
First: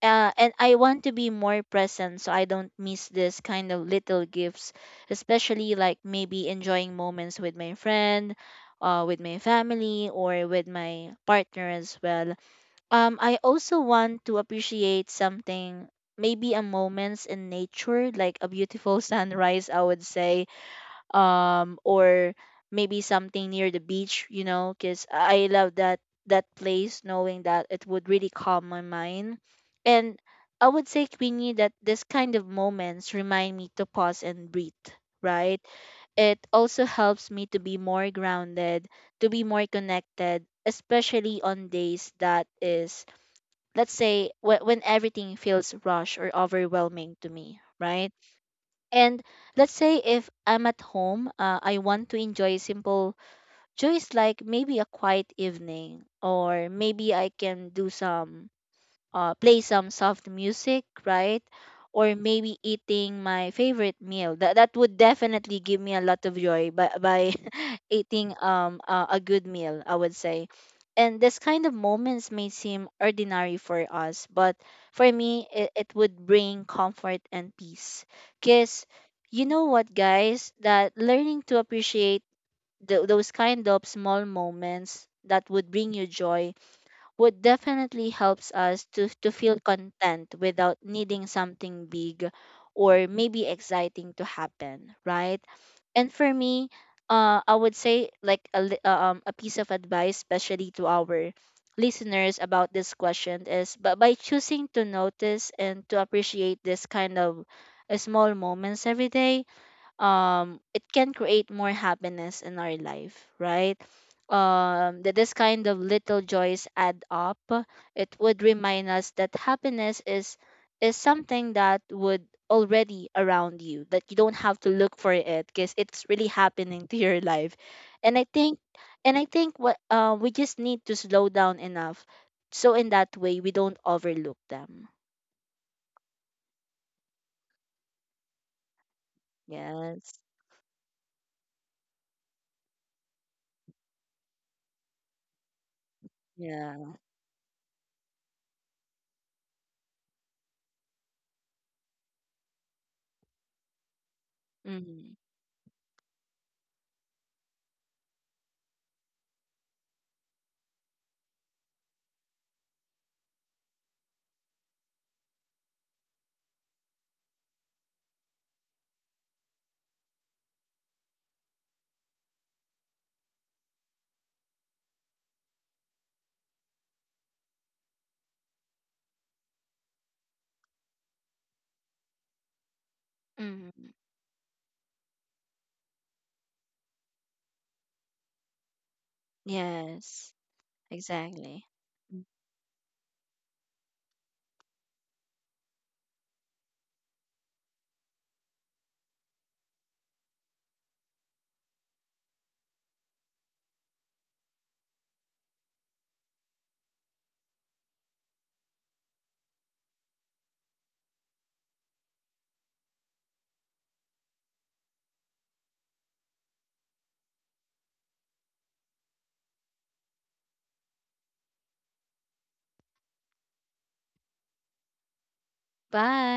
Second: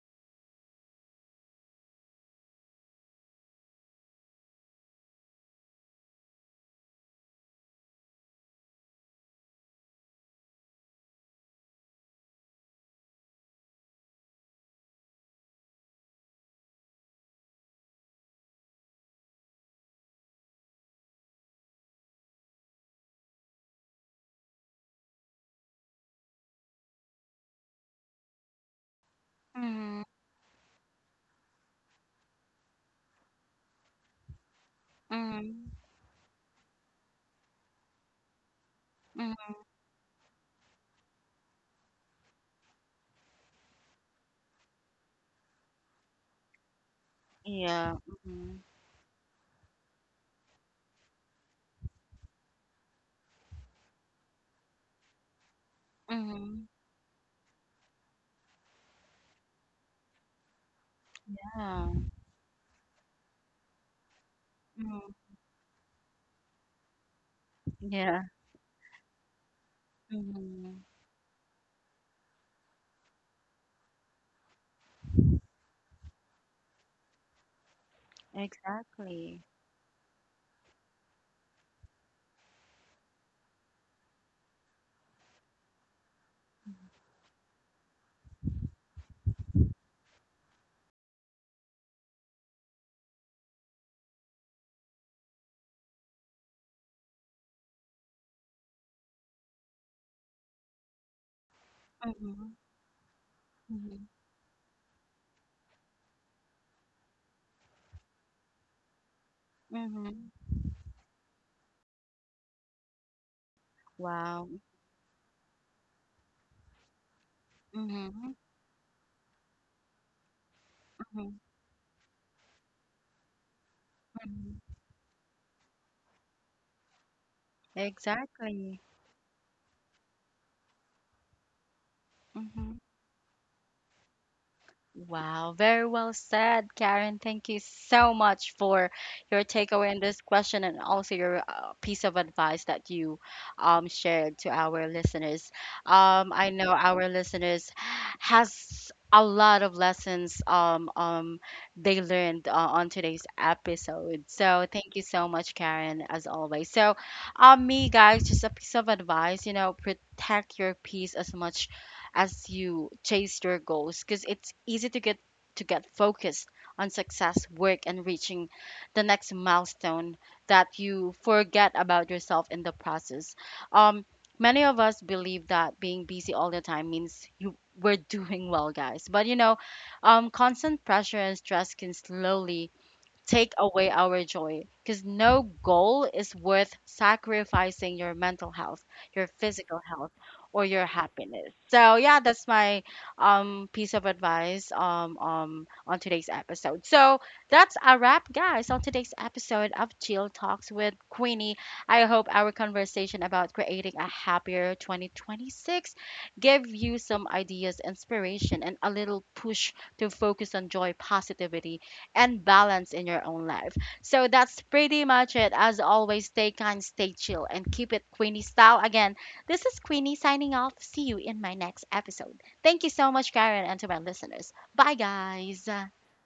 S2: And I want to be more present so I don't miss this kind of little gifts, especially like maybe enjoying moments with my friend, with my family, or with my partner as well. Um, I also want to appreciate something, maybe a moments in nature, like a beautiful sunrise, I would say, or maybe something near the beach, you know, because I love that, that place, knowing that it would really calm my mind.
S1: Mm-hmm.
S2: And I would say, Queenie, that this kind of moments remind me to pause and breathe,
S1: Mm-hmm.
S2: right? It also helps me to be more grounded, to be more connected, especially on days that is, let's say when everything feels rushed or overwhelming to me,
S1: Yeah.
S2: right?
S1: Hmm.
S2: And let's say if I'm at home, I want to enjoy simple joys like maybe a quiet evening, or
S1: Mm-hmm.
S2: maybe I can do some, play some soft music, right?
S1: Yeah.
S2: Or maybe eating my favorite meal. That that would
S1: Mm-hmm.
S2: definitely give me a lot of joy by
S1: Yeah.
S2: eating a good meal, I would say.
S1: Mm-hmm.
S2: And this kind of moments may seem ordinary for us, but for me, it would bring comfort and peace. Cause you
S1: Exactly.
S2: know what, guys, that learning to appreciate those kind of small moments that would bring you joy would definitely helps us to feel content without needing something big or maybe exciting to happen, right? And for me, I would say like a, li- a piece of advice, especially to our listeners
S1: Mm-hmm.
S2: about this question is, but
S1: Mm-hmm.
S2: by choosing to notice and to appreciate this kind of small moments every day,
S1: Mm-hmm.
S2: um, it can create more happiness in our life, right?
S1: Wow.
S2: Um, that this kind of little joys add up. It
S1: Mm-hmm.
S2: would remind us that happiness is
S1: Mm-hmm.
S2: something that would already around you, that you don't have to look for it because it's really happening to your life. and i think
S1: Exactly.
S2: and i think what we just need to slow down enough so
S1: Mm-hmm.
S2: in that way we don't overlook them.
S1: Wow, very well said, Karen. Thank you so much for your takeaway in
S2: Yes.
S1: this question and also your piece of advice that you shared to our listeners. I
S2: Yeah.
S1: know our listeners has a lot of lessons they learned on today's episode. So thank you
S2: Mm-hmm.
S1: so much, Karen, as always. So, me guys, just a piece of advice. You know, protect your peace as much as you chase your goals, because it's easy to get, to get focused on success, work, and reaching the next milestone, that you forget about yourself in the process. Um Many of us believe that being busy all the time means you we're doing well, guys, but you know, constant pressure and stress can slowly take
S2: Mm-hmm.
S1: away our joy, because no goal is worth sacrificing your mental health, your physical health,
S2: Yes.
S1: or your happiness.
S2: Exactly.
S1: So yeah, that's my piece of advice on today's episode. So that's a wrap, guys, on today's episode of Chill Talks with Queenie. I hope our conversation about creating a happier 2026 give you some ideas, inspiration, and a little push to focus on joy, positivity, and balance in your own life. So that's pretty much it. As always, stay kind, stay chill, and keep it Queenie style. Again, this is Queenie signing off. See you in my next episode. Thank you so much, Karen, and to my listeners. Bye, guys.
S2: Bye.